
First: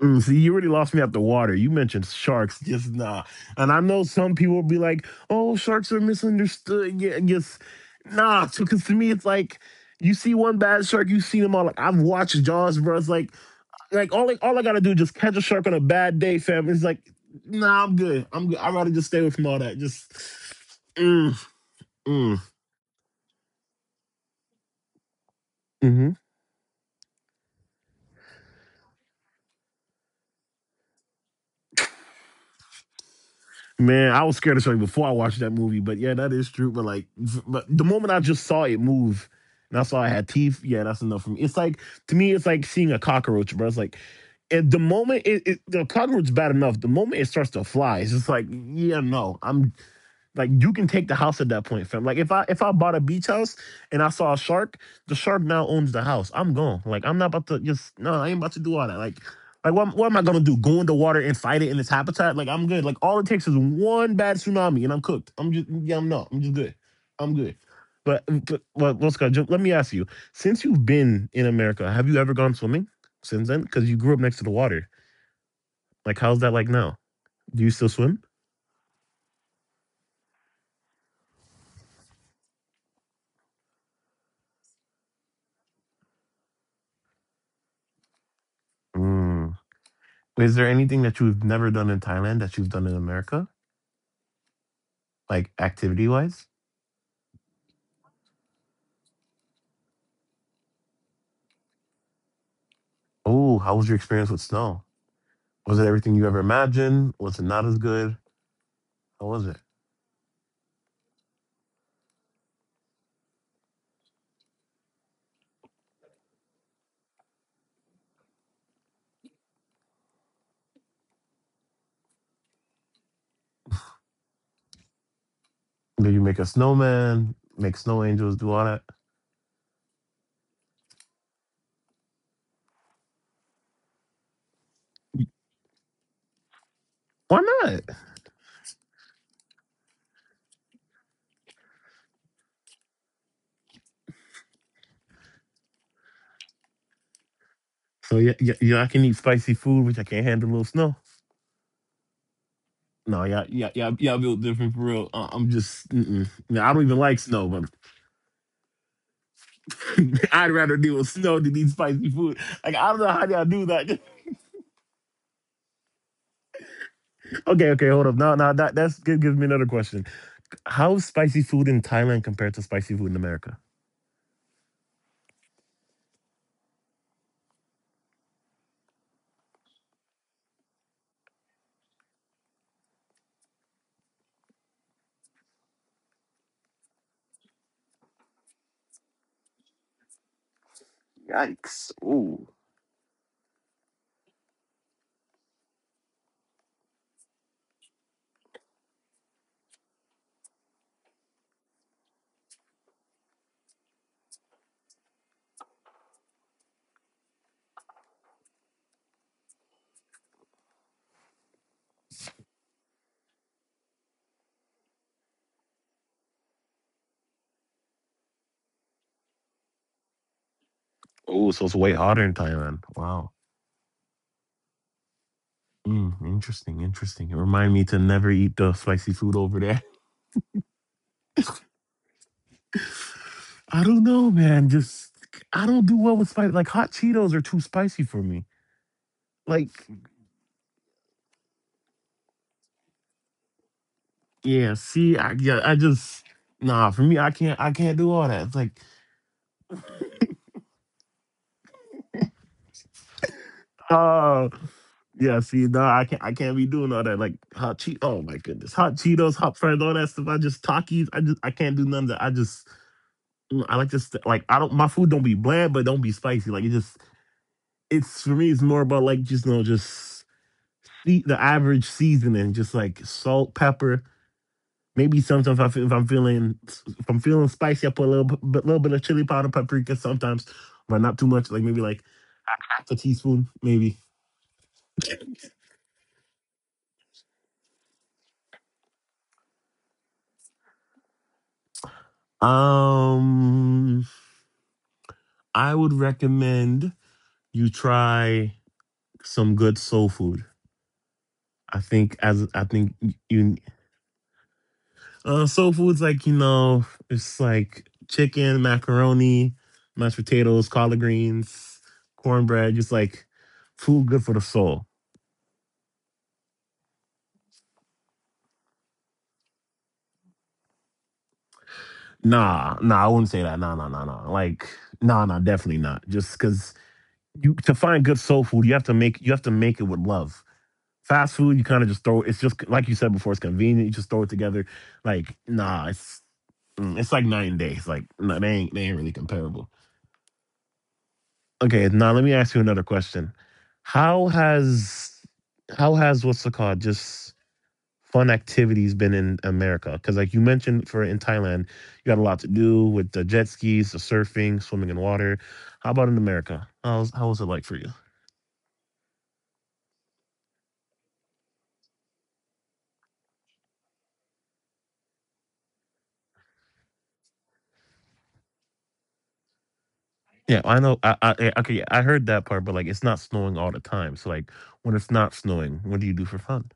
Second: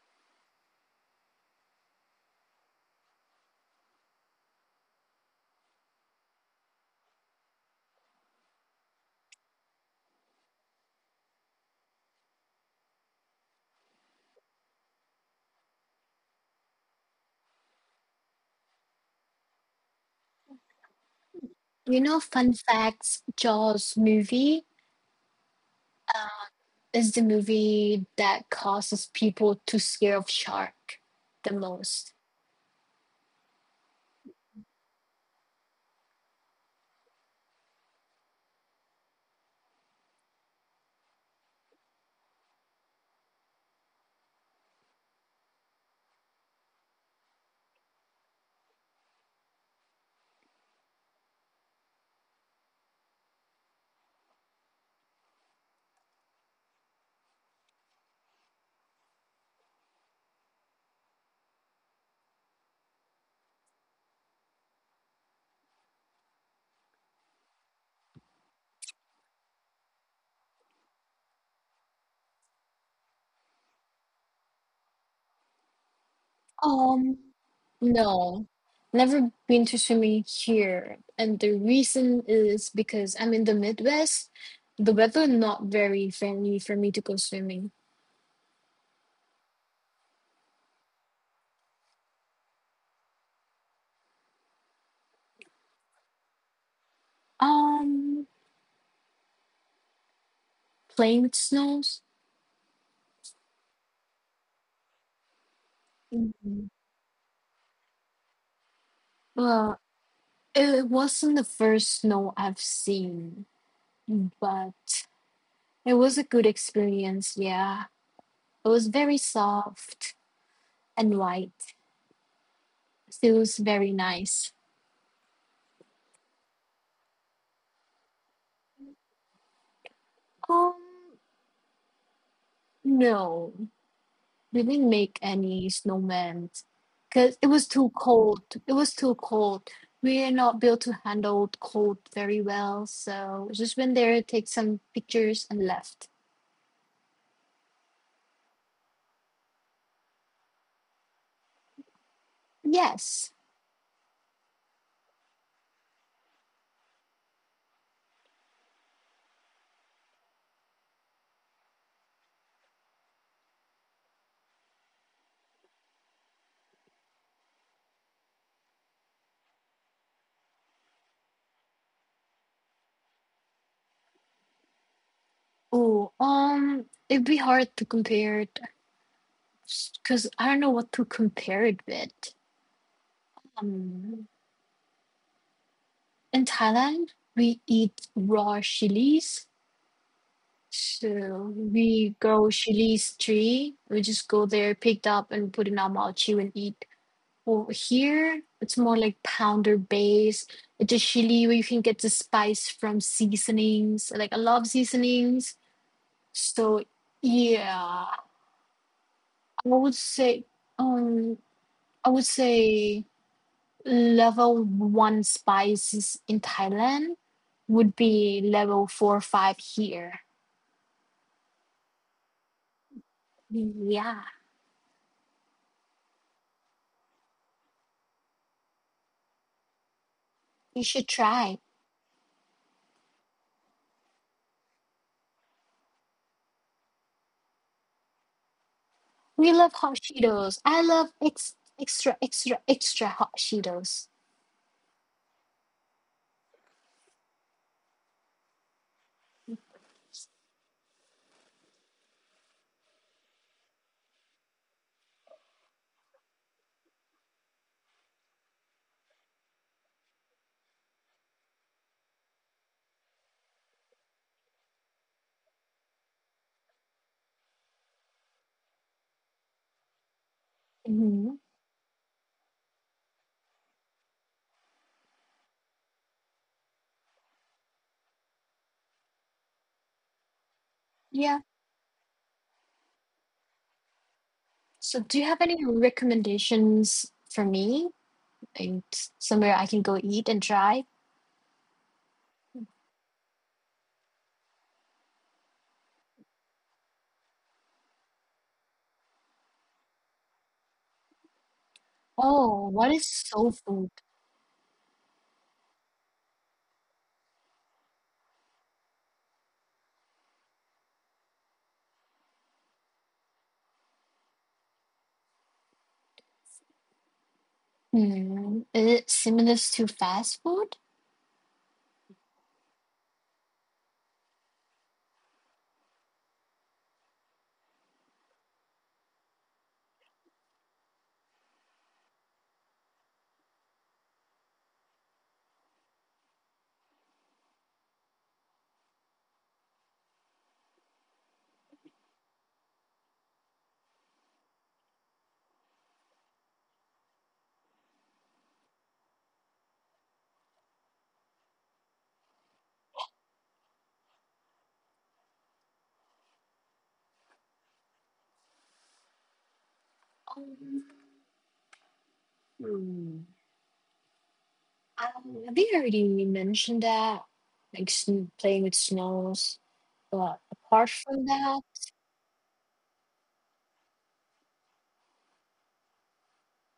Speaker 1: Mm, see, you already lost me at the water. You mentioned sharks, just nah. And I know some people will be like, oh, sharks are misunderstood. Yeah, yes. Nah, because to me, it's like, you see one bad shark, you see them all. Like I've watched Jaws, bro. It's like, like all, I- all I gotta do is just catch a shark on a bad day, fam. It's like, nah, I'm good. I'm good. I'd rather just stay away from all that. Just, mm,
Speaker 2: You know,
Speaker 1: mm.
Speaker 2: fun facts Jaws movie
Speaker 1: Hmm.
Speaker 2: is the movie that causes people to scare of shark the most.
Speaker 1: Man, I was scared of something before I watched that movie, but yeah, that is true. But like, but the moment I just saw it move and I saw it had teeth, yeah, that's enough for me. It's like to me, it's like seeing a cockroach, bro. It's like at the moment it, it the cockroach is bad enough. The moment it starts to fly, it's just like, yeah, no, I'm like, you can take the house at that point, fam. Like if I if I bought a beach house and I saw a shark, the shark now owns the house. I'm gone. Like I'm not about to just no. I ain't about to do all that. Like like what, what am I gonna do? Go in the water and fight it in its habitat? Like I'm good. Like all it takes is one bad tsunami and I'm cooked. I'm just yeah. I'm not. I'm just good. I'm good. But but well, Jump. Let me ask you. Since you've been in America, have you ever gone swimming since then? Because you grew up next to the water. Like how's that like now?
Speaker 2: Um,
Speaker 1: Do you still swim?
Speaker 2: no, never been to swimming here, and the reason is because I'm in the Midwest. The weather not very friendly for me to go swimming.
Speaker 1: Mm. Is there anything that you've never done in Thailand that you've done in America, like activity wise?
Speaker 2: Um, playing with snows.
Speaker 1: Oh, how was your experience with snow? Was it everything you ever imagined? Was it not as good? How was it?
Speaker 2: Well, it wasn't the first snow I've seen, but it was a good experience, yeah. It was very soft and white. Feels very nice.
Speaker 1: Did you make a snowman, make snow angels, do all that?
Speaker 2: Um, no, we didn't make any snowmen because
Speaker 1: Why
Speaker 2: it was
Speaker 1: not?
Speaker 2: too cold. It was too cold. We are not built to handle cold very well, so just went there, take some pictures, and left.
Speaker 1: So yeah, yeah, yeah, I can eat spicy food, which I can't handle a little snow. No,
Speaker 2: Yes.
Speaker 1: yeah, yeah, yeah, yeah, I built different for real. Uh, I'm just, mm-mm. Yeah, I don't even like snow, but I'd rather deal with snow than eat spicy food. Like I don't know how y'all do that. Okay, okay, hold up. No, no, that that's Gives me another question. How is spicy food in Thailand compared to spicy food in America?
Speaker 2: Oh, um, it'd be hard to compare because I don't know what to compare it with. Um, in Thailand, we eat raw chilies. So
Speaker 1: Yikes.
Speaker 2: we
Speaker 1: Ooh.
Speaker 2: grow chilies tree. We just go there, picked up, and put in our mouth, chew, and eat. Over here, it's more like pounder based. It's a chili where you can get the spice from seasonings. Like I love seasonings. So yeah, I would say um I would say level one spices in Thailand would be level four or five here.
Speaker 1: Oh, so it's way hotter in Thailand. Wow.
Speaker 2: Yeah,
Speaker 1: Mm, interesting, interesting. It remind me to never eat the spicy food over there.
Speaker 2: you should try.
Speaker 1: I don't know, man. Just I don't do well with spicy. Like hot Cheetos are too spicy for me.
Speaker 2: We love
Speaker 1: Like,
Speaker 2: hot Cheetos. I love ex- extra, extra, extra hot Cheetos.
Speaker 1: yeah. See, I yeah, I just nah. For me, I can't. I can't do all that. It's like, uh, yeah, see, no, I can't. I can't be doing all that, like hot cheet. Oh my goodness, hot Cheetos, hot friends, all that stuff. I just Takis. I just I can't do none of that. I just mm, I like to st- like I don't. My food don't be bland, but don't be spicy. Like it just it's for me. It's more about like just you know just the,
Speaker 2: Hmm.
Speaker 1: the average seasoning, just like salt, pepper. Maybe sometimes if, I, feel- if I'm feeling if I'm feeling spicy, I put a little bit, little bit of chili powder, paprika. Sometimes, but not too
Speaker 2: Yeah.
Speaker 1: much. Like maybe like half a teaspoon, maybe.
Speaker 2: So, do you have any recommendations for me? Like somewhere I can go eat and try?
Speaker 1: Um, I would recommend. You try some good soul food. I think as I
Speaker 2: Oh, what
Speaker 1: think
Speaker 2: is soul
Speaker 1: you
Speaker 2: food?
Speaker 1: uh, soul food's like you know it's like chicken, macaroni, mashed potatoes, collard greens, cornbread. Just like food good for the soul.
Speaker 2: Hmm. Is it similar to fast food?
Speaker 1: Nah, nah, I wouldn't say that. Nah, nah, nah, nah. Like nah, nah, definitely not. Just because you to find good soul food, you have to make you have to make it with love. Fast food, you kind of just throw. It's just like you said before. It's convenient. You just throw it together. Like nah, it's mm, it's like night and day. It's like no, they ain't they ain't really comparable. Okay, now let me ask you another question. How has how has what's it called just fun activities been in America? Because like you mentioned, for in Thailand, you got a lot to do with the jet skis, the surfing, swimming in water. How about in America? How's how was it like for you?
Speaker 2: Um, hmm. Um, I think I already mentioned that, like sn- playing with snows. But
Speaker 1: Yeah, I
Speaker 2: apart
Speaker 1: know. I,
Speaker 2: from
Speaker 1: I yeah,
Speaker 2: that,
Speaker 1: okay, yeah, I heard that part, but like it's not snowing all the time. So like when it's not snowing, what do you do for fun?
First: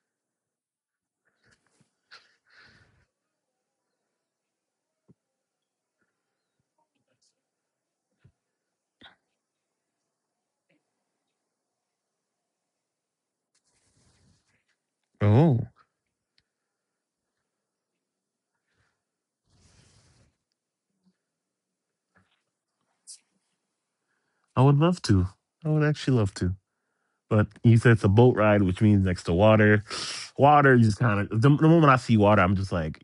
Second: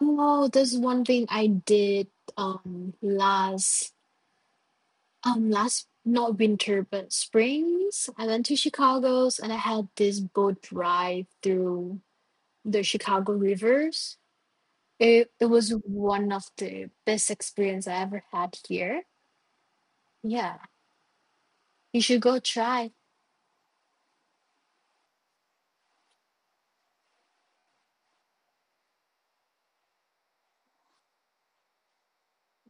Speaker 2: oh, there's one thing I did um last um last not winter but springs. I went to Chicago's and I had this boat ride through the Chicago rivers. It it
Speaker 1: Oh,
Speaker 2: was one of the best experience I ever had here. Yeah, you should go try.
Speaker 1: I would love to. I would actually love to. But you said it's a boat ride, which means next to water. Water, you just kind of the, the moment I see water, I'm just like,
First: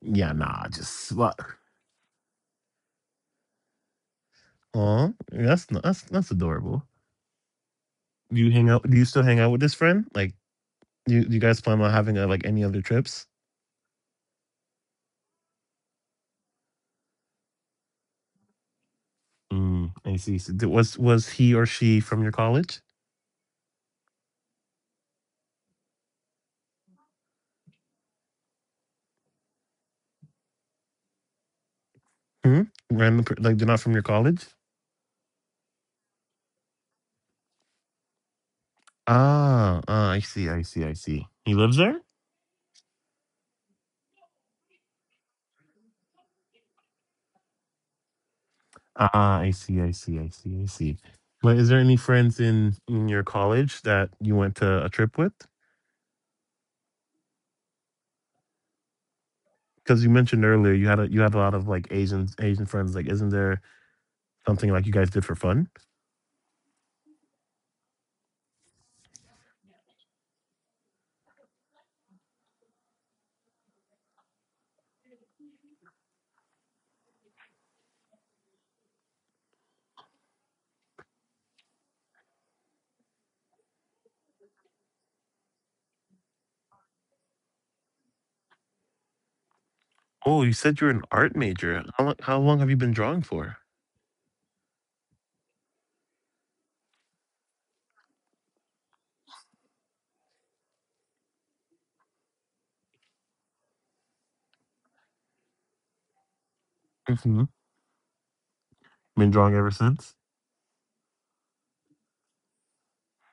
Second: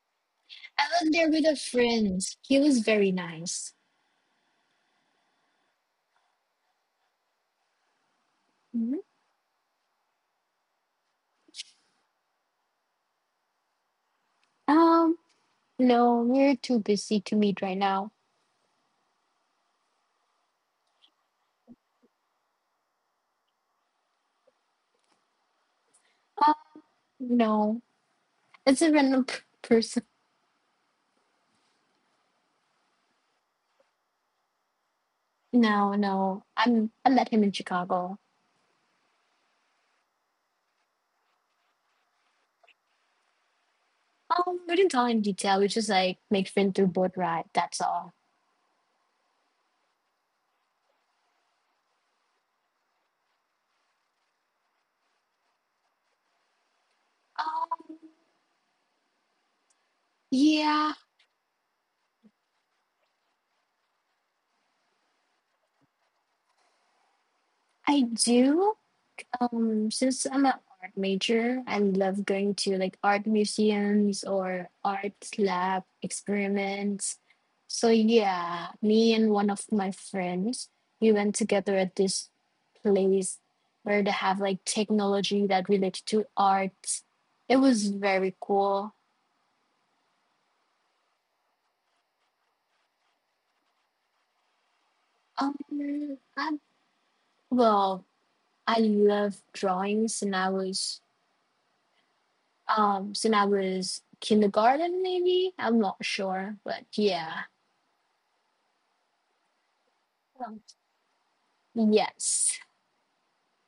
Speaker 1: yeah, nah,
Speaker 2: I
Speaker 1: just
Speaker 2: went there with
Speaker 1: water.
Speaker 2: a friend. He was very nice.
Speaker 1: Oh, that's n- that's that's adorable. Do you hang out? Do you still hang out with this friend? Like, you you guys plan on having uh like any other trips?
Speaker 2: Um, no, we're too busy to meet right now.
Speaker 1: Mm, I see. So th- was was he or she from your college?
Speaker 2: Uh, no, it's a random p- person.
Speaker 1: Hmm. Random, per- like they're not from your college.
Speaker 2: No, no, I'm I met him in Chicago.
Speaker 1: Ah, ah, I see, I see, I see. He lives there.
Speaker 2: Um, we didn't talk in detail. We just like make friends through boat ride. That's all.
Speaker 1: Ah, I see, I see, I see, I see. But is there any friends in in your college that you went to a trip with?
Speaker 2: Um,
Speaker 1: Because you mentioned earlier
Speaker 2: yeah,
Speaker 1: you had a you had a lot of like Asian Asian friends. Like, isn't there something like you guys did for fun?
Speaker 2: I do. Um, since I'm an art major, I love going to like art museums or art lab experiments. So yeah, me and one of my friends, we went together at this place where they have like technology that related to art. It was very cool.
Speaker 1: Oh, you said you're an art major. How long, how long have you been drawing for?
Speaker 2: Um, I, well, I love drawings, since I was um since I was kindergarten maybe. I'm not sure, but yeah.
Speaker 1: Hmm. Been drawing ever since.
Speaker 2: Um, yes.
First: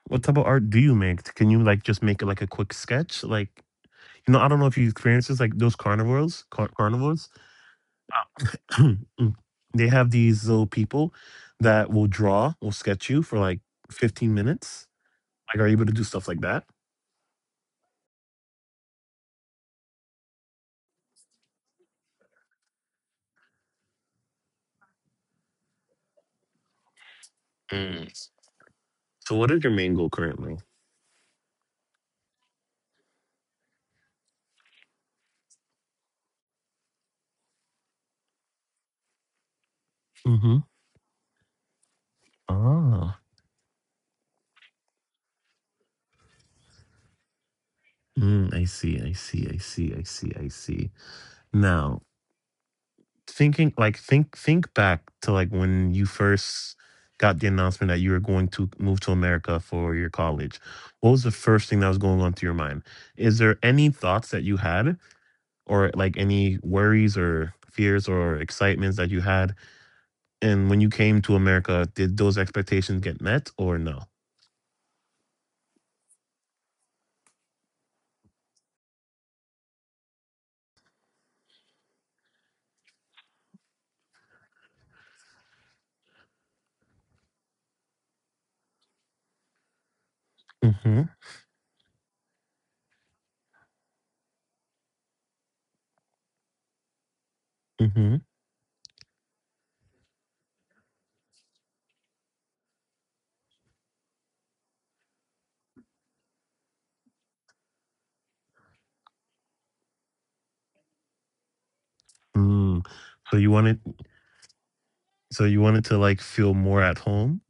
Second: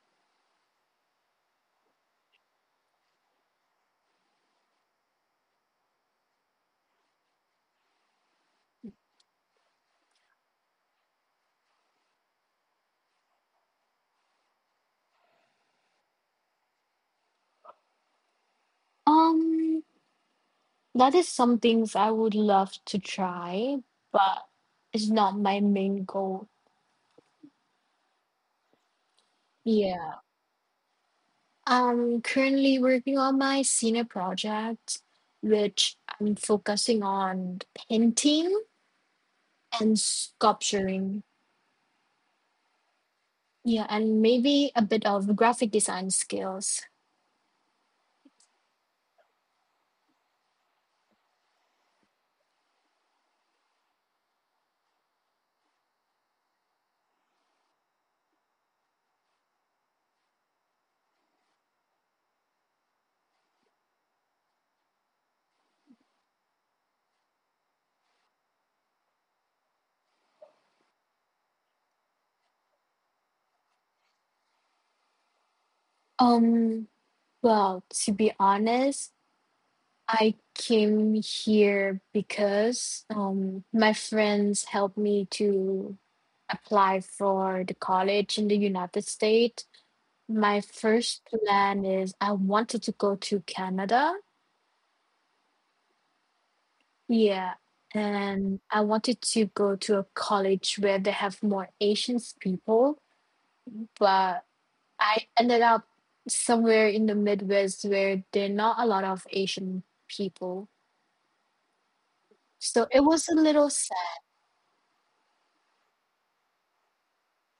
Speaker 1: What type of art do you make? Can you like just make like a quick sketch? Like, you know, I don't know if you experience this, like those carnivores, car- carnivores. Uh, they have these little people that will draw, will sketch you for like fifteen minutes. Like, are you able to do stuff like that?
Speaker 2: Um, that is some things I would love to try, but it's not my main goal.
Speaker 1: Mm. So, what is your main goal
Speaker 2: Yeah.
Speaker 1: currently?
Speaker 2: I'm currently working on my senior project, which I'm focusing on painting and
Speaker 1: Mm-hmm.
Speaker 2: sculpturing.
Speaker 1: Ah.
Speaker 2: Yeah, and maybe a bit of graphic design skills.
Speaker 1: Mm, I see. I see. I see. I see. I see. Now, thinking like think think back to like when you first got the announcement that you were going to move to America for your college. What was the first thing that was going on to your mind? Is there any thoughts that you had or like any worries or fears or excitements that you had? And when you came to America, did those expectations get met or no?
Speaker 2: Um, well, to be honest, I came here because um, my friends helped me to apply for the college in the United States. My
Speaker 1: Mm-hmm.
Speaker 2: first plan is I wanted to go to Canada. Yeah.
Speaker 1: Mm-hmm.
Speaker 2: And I wanted to go to a college where they have more Asian people, but I ended up somewhere in the Midwest where there are not a lot of Asian people.
Speaker 1: Mm.
Speaker 2: So it was
Speaker 1: So
Speaker 2: a
Speaker 1: you
Speaker 2: little
Speaker 1: wanted
Speaker 2: sad.
Speaker 1: so you wanted to like feel more at home?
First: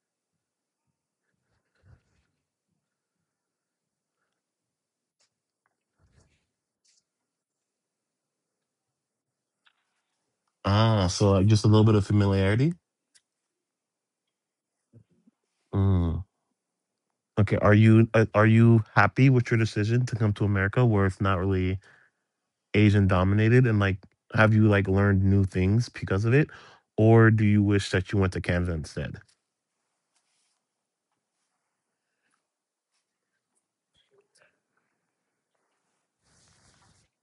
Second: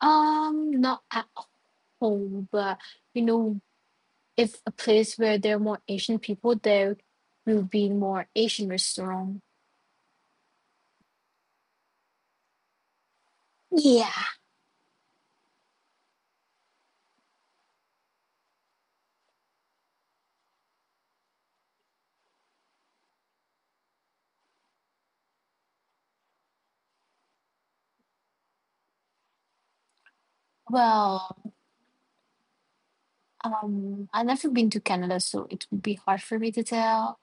Speaker 2: Um, not a- home, but you know, if a place where there are more Asian people, there will be more Asian restaurant.
Speaker 1: Ah, so like just a little bit of familiarity?
Speaker 2: Yeah.
Speaker 1: Mm. Okay. Are you uh, are you happy with your decision to come to America where it's not really Asian dominated and like have you like learned new things because of it? Or do you wish that you went to Canada instead?
Speaker 2: Well, um, I've never been to Canada, so it would be hard for me to tell.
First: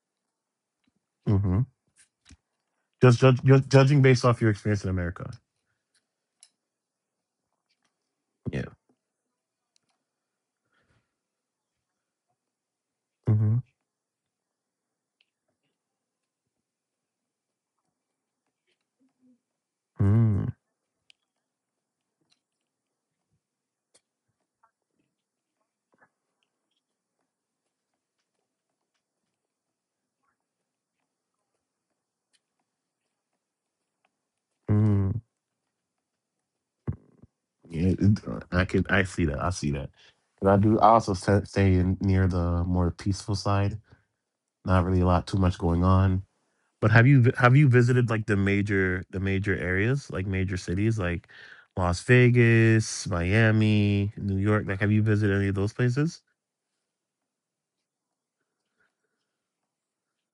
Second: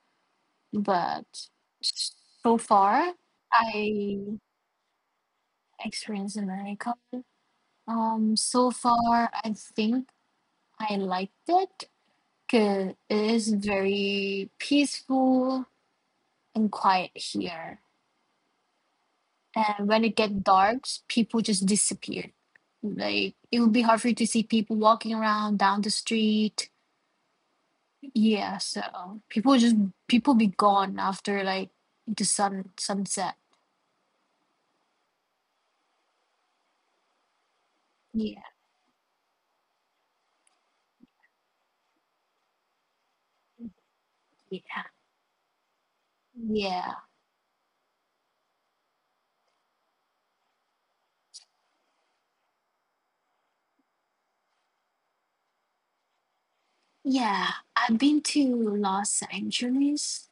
Speaker 2: But
Speaker 1: Mm-hmm.
Speaker 2: so far,
Speaker 1: Just judge, just judging
Speaker 2: I
Speaker 1: based off your experience in America.
Speaker 2: experienced America. Um,
Speaker 1: Yeah.
Speaker 2: so far, I think I liked it because it is
Speaker 1: Hmm.
Speaker 2: very peaceful and quiet here. And when it get
Speaker 1: Mm.
Speaker 2: dark, people just disappeared. Like it would be hard for you to see people walking around down the street. Yeah, so people just people be gone after like the sun sunset.
Speaker 1: Mm. Yeah, it-
Speaker 2: Yeah,
Speaker 1: I can. I see that. I see that. And I do. I also st- stay in near the more peaceful side. Not
Speaker 2: yeah,
Speaker 1: really a lot, too much going on. But
Speaker 2: yeah,
Speaker 1: have you vi- have you visited like the major the major areas, like major cities, like Las Vegas, Miami, New York? Like, have you visited any of those places?
Speaker 2: yeah. I've been to Los Angeles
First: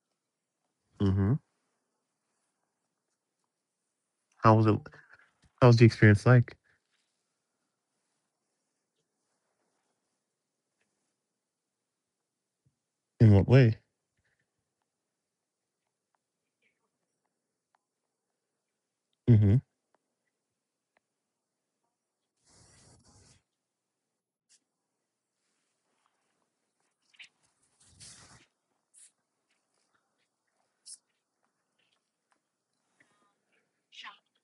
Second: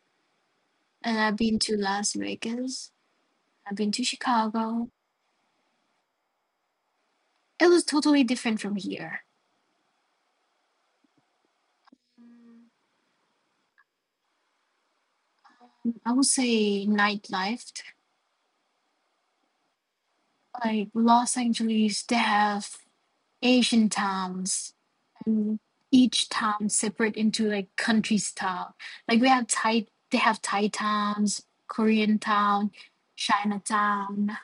Speaker 2: and
Speaker 1: Mm-hmm.
Speaker 2: I've been to Las Vegas. I've been to
Speaker 1: How was it?
Speaker 2: Chicago.
Speaker 1: How was the experience like?
Speaker 2: It was totally different from here.
Speaker 1: In what way?
Speaker 2: I would say nightlife.
Speaker 1: Mm-hmm.
Speaker 2: Like Los Angeles, they have Asian towns, and each town separate into like country style. Like we have Thai, they have Thai towns, Korean town, Chinatown,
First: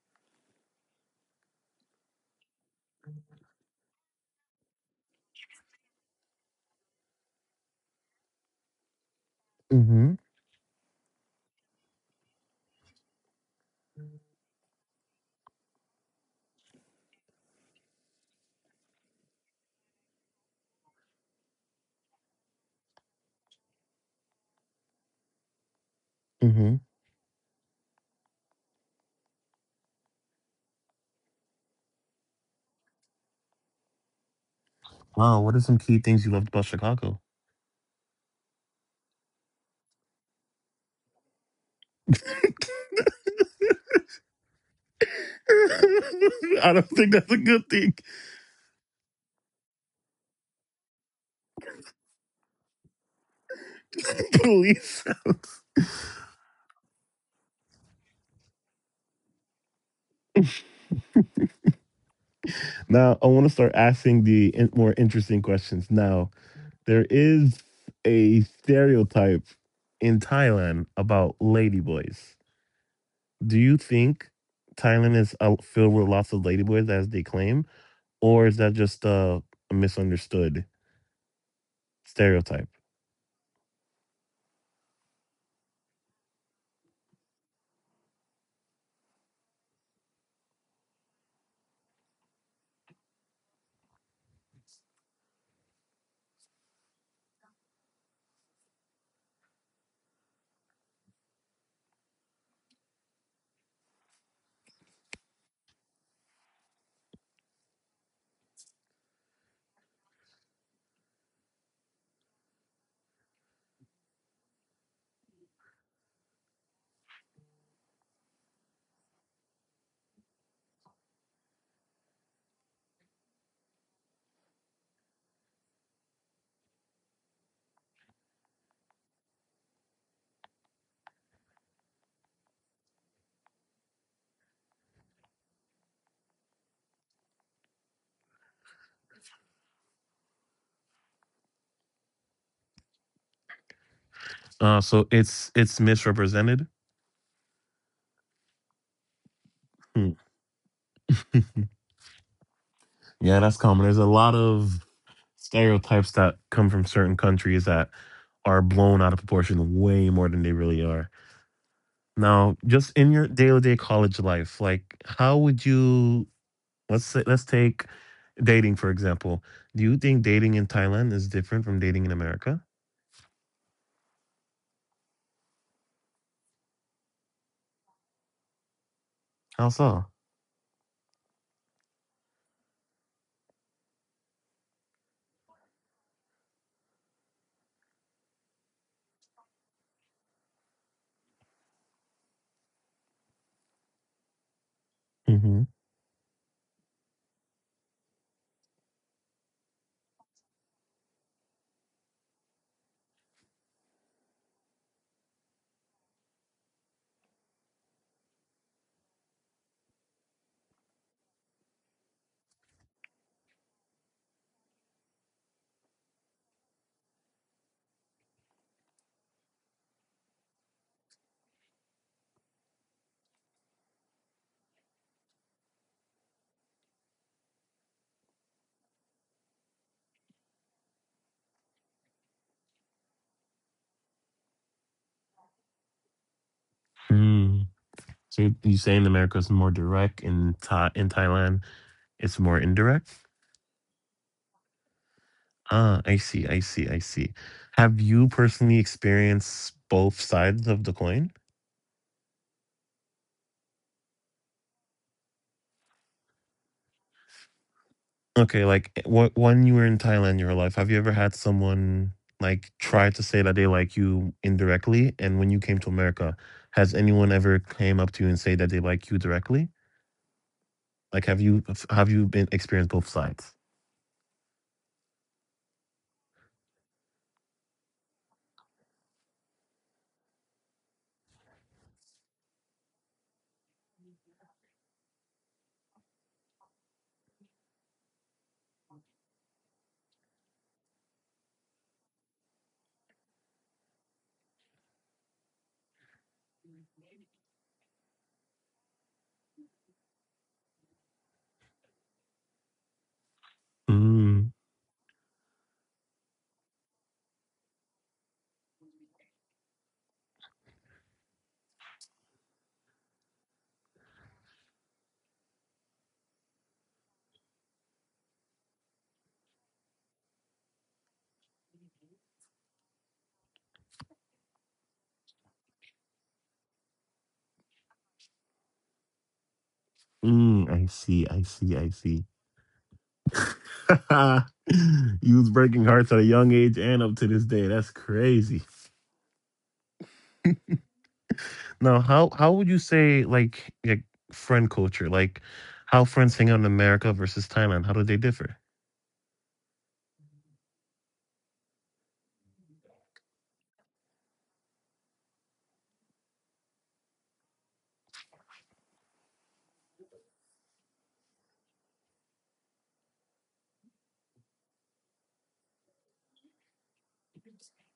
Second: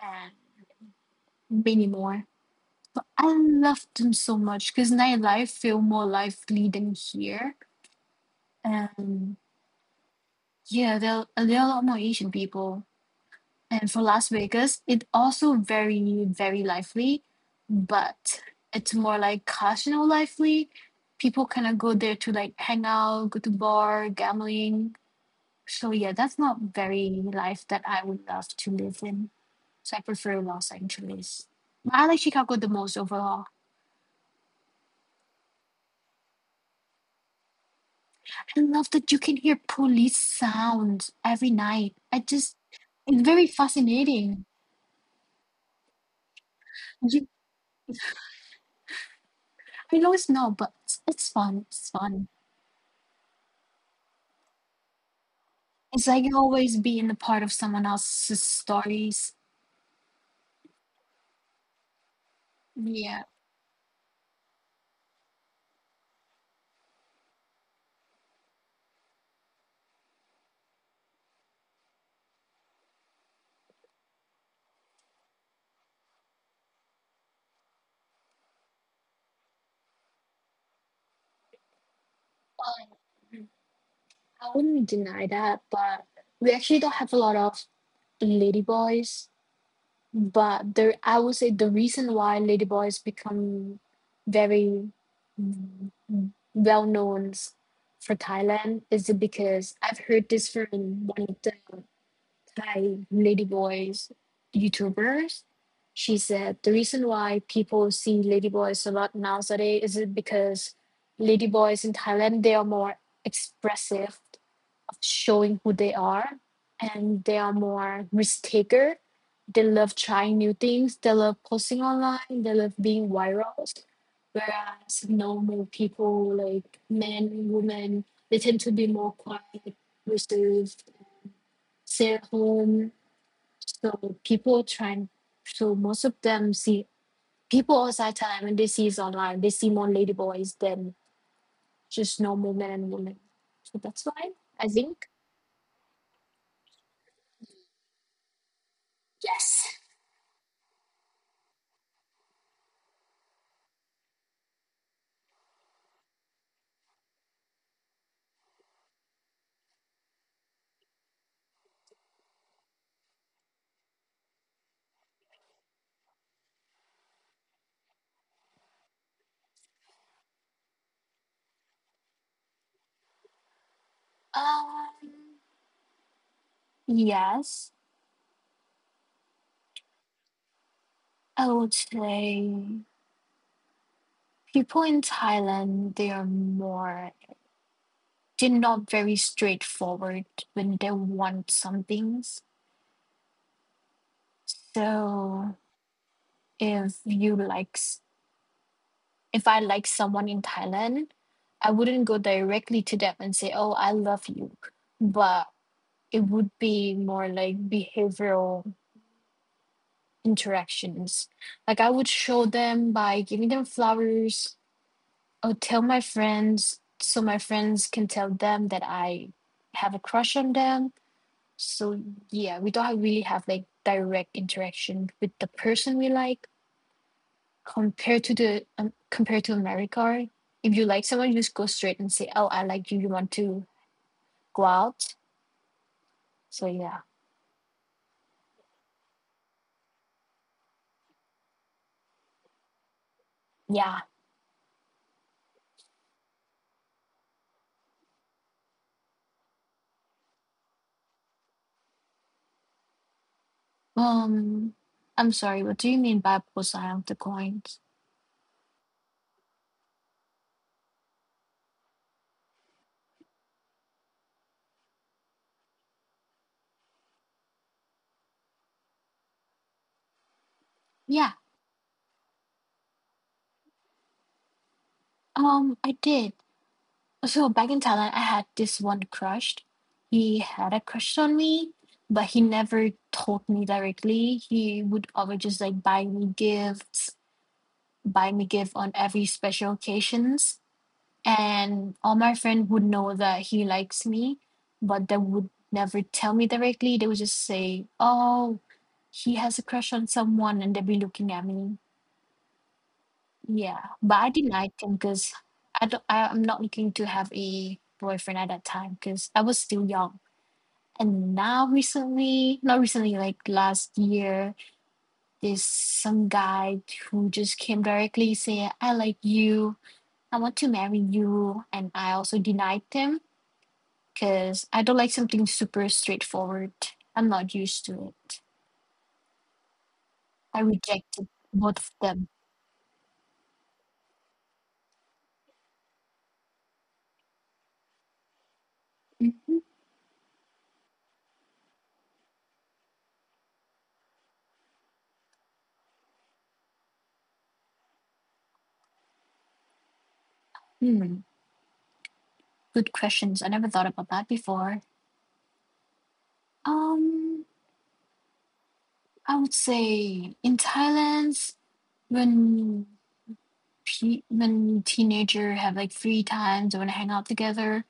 Speaker 2: and many more. I loved them so much because nightlife feel more lively than here, and
Speaker 1: Mm-hmm.
Speaker 2: yeah, there there are a lot more Asian people. And for Las Vegas, it's also very, very lively, but it's more like casino lively. People kind of go there to like hang out, go to bar, gambling. So yeah, that's not very life that I would love to live in. So I prefer Los Angeles. But I like Chicago the most overall.
Speaker 1: Wow, what are some key things you loved about Chicago?
Speaker 2: I love that you can hear police sounds every night. I just, it's very fascinating.
Speaker 1: I don't think
Speaker 2: You,
Speaker 1: that's a good thing.
Speaker 2: I know it's not, but it's, it's fun. It's fun.
Speaker 1: Police.
Speaker 2: It's like always being a part of someone else's stories.
Speaker 1: Now,
Speaker 2: Yeah.
Speaker 1: I want to start asking the in- more interesting questions. Now, there is a stereotype in Thailand about ladyboys. Do you think Thailand is uh, filled with lots of ladyboys as they claim, or is that just uh, a misunderstood stereotype?
Speaker 2: Um, I wouldn't deny that, but we actually don't have a lot of ladyboys. But there, I would say the reason why ladyboys become very well known for Thailand is because I've heard this from one of the by ladyboys YouTubers. She said the reason why people see ladyboys a lot nowadays is it because ladyboys in Thailand they are more expressive of showing who they are and they are more risk taker. They love trying new things, they love posting online, they love being viral. Whereas normal people like men, women, they tend to be more quiet, reserved, stay at home, so people trying, so most of them see people outside Thailand when they see us online, they see more ladyboys than just normal men and women. So that's why I
Speaker 1: Uh, so
Speaker 2: think
Speaker 1: it's it's misrepresented.
Speaker 2: yes,
Speaker 1: Hmm. Yeah, that's common. There's a lot of stereotypes that come from certain countries that are blown out of proportion way more than they really are. Now, just in your day-to-day college life, like how would you let's say, let's take dating for example. Do you think dating in Thailand is different from dating in America?
Speaker 2: um, yes,
Speaker 1: How so?
Speaker 2: I would say people in Thailand they are more they're not very straightforward when they want some things. So
Speaker 1: Mm-hmm.
Speaker 2: if you like if I like someone in Thailand, I wouldn't go directly to them and say, "Oh, I love you," but it would be more like behavioral interactions. Like I would show them by giving them flowers. I would tell my friends so my friends can tell them that I have a crush on them. So yeah, we don't really have like direct interaction with the person we like, compared to the um, compared to America, right? If you like someone, you just go straight and say, "Oh, I like you. You want to go out?" So yeah,
Speaker 1: Mm. So you you saying America is more direct in Tha- in Thailand, it's more indirect.
Speaker 2: yeah.
Speaker 1: Ah, I see, I see, I see. Have you personally experienced both sides of the coin?
Speaker 2: Um, I'm sorry. What do you mean by both side of the coins?
Speaker 1: Okay, like eh, wh- when you were in Thailand, your life, have you ever had someone like try to say that they like you indirectly? And when you came to America, has anyone ever came up to you and say that they like you directly? Like,
Speaker 2: Yeah.
Speaker 1: have you f- have you been experienced both sides?
Speaker 2: Um, I did. So back in Thailand, I had this one crush. He had a crush on me, but he never told me directly. He would always just like buy me gifts, buy me gift on every special occasions and all my friend would know that he likes me, but they would never tell me directly. They would just say, oh, he has a crush on someone and they'd be looking at me. Yeah, but I
Speaker 1: Mm,
Speaker 2: denied him because I don't I, I'm not looking to have a boyfriend at that time because I was still young. And now recently, not recently, like last year, there's some guy who just came directly, say, I like you, I want to marry you, and I also denied him because I don't like something super straightforward. I'm not used to it. I
Speaker 1: mm, I see,
Speaker 2: rejected
Speaker 1: I see,
Speaker 2: both
Speaker 1: I
Speaker 2: of
Speaker 1: see.
Speaker 2: them.
Speaker 1: You was breaking hearts at a young age and up to this day. That's crazy.
Speaker 2: Mhm.
Speaker 1: Now, how how would you say like like friend culture, like how friends hang out in America versus Thailand? How do they differ?
Speaker 2: Hmm. Good questions. I never thought about that before. Um, I would say in Thailand, when pe- when teenager have like free time, they want to hang out together.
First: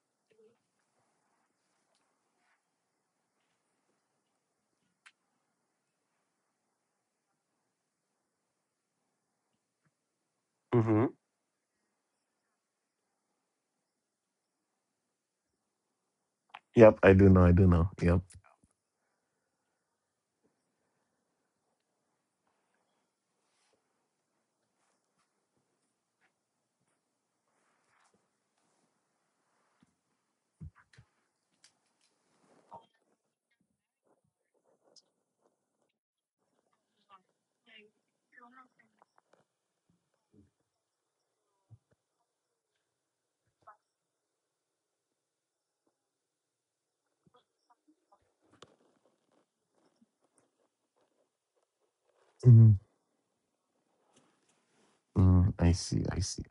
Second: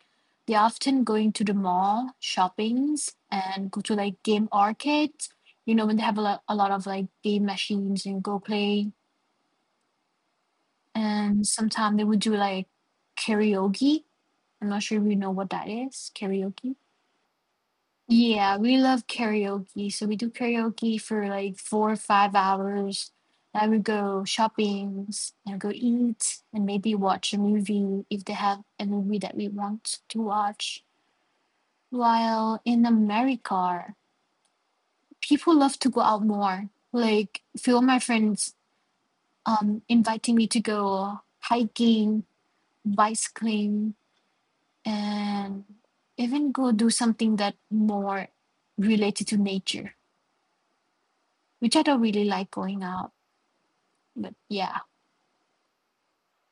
Speaker 2: They often going to the mall, shoppings, and go to like game arcades. You know when they have a lot, a lot of like game machines and go play and sometimes they would do like karaoke. I'm not sure if you know what that is, karaoke.
Speaker 1: Yep, I do know. I do know. Yep.
Speaker 2: Yeah, we love karaoke. So we do karaoke for like four or five hours. I would go shopping, and go eat, and maybe watch a movie if they have a movie that we want to watch. While in America, people love to go out more. Like few of my friends um inviting me to go hiking, bicycling, and even go do something that more related to nature, which I don't really like
Speaker 1: Mm.
Speaker 2: going out. But yeah,
Speaker 1: Mm, I see. I see.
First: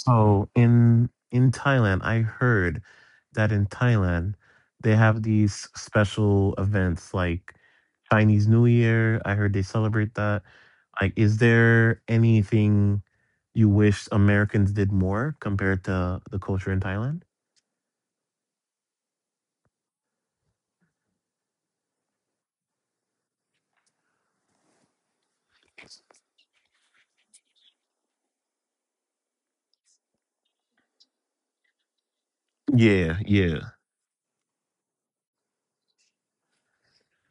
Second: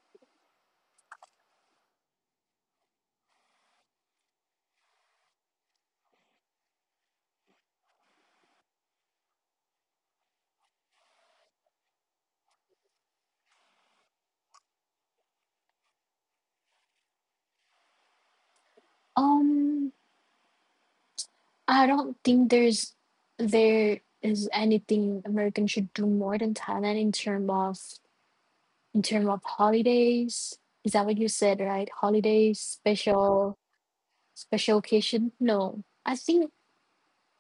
Speaker 1: So in in Thailand, I heard that in Thailand they have these special events like Chinese New Year. I heard they celebrate that. Like, is there anything you wish Americans did more compared to the culture in Thailand?
Speaker 2: um, I don't think there's there is anything Americans should do more than Thailand in term of in term of holidays. Is that what you said, right? Holidays,
Speaker 1: Yeah.
Speaker 2: special
Speaker 1: Yeah.
Speaker 2: special occasion? No, I think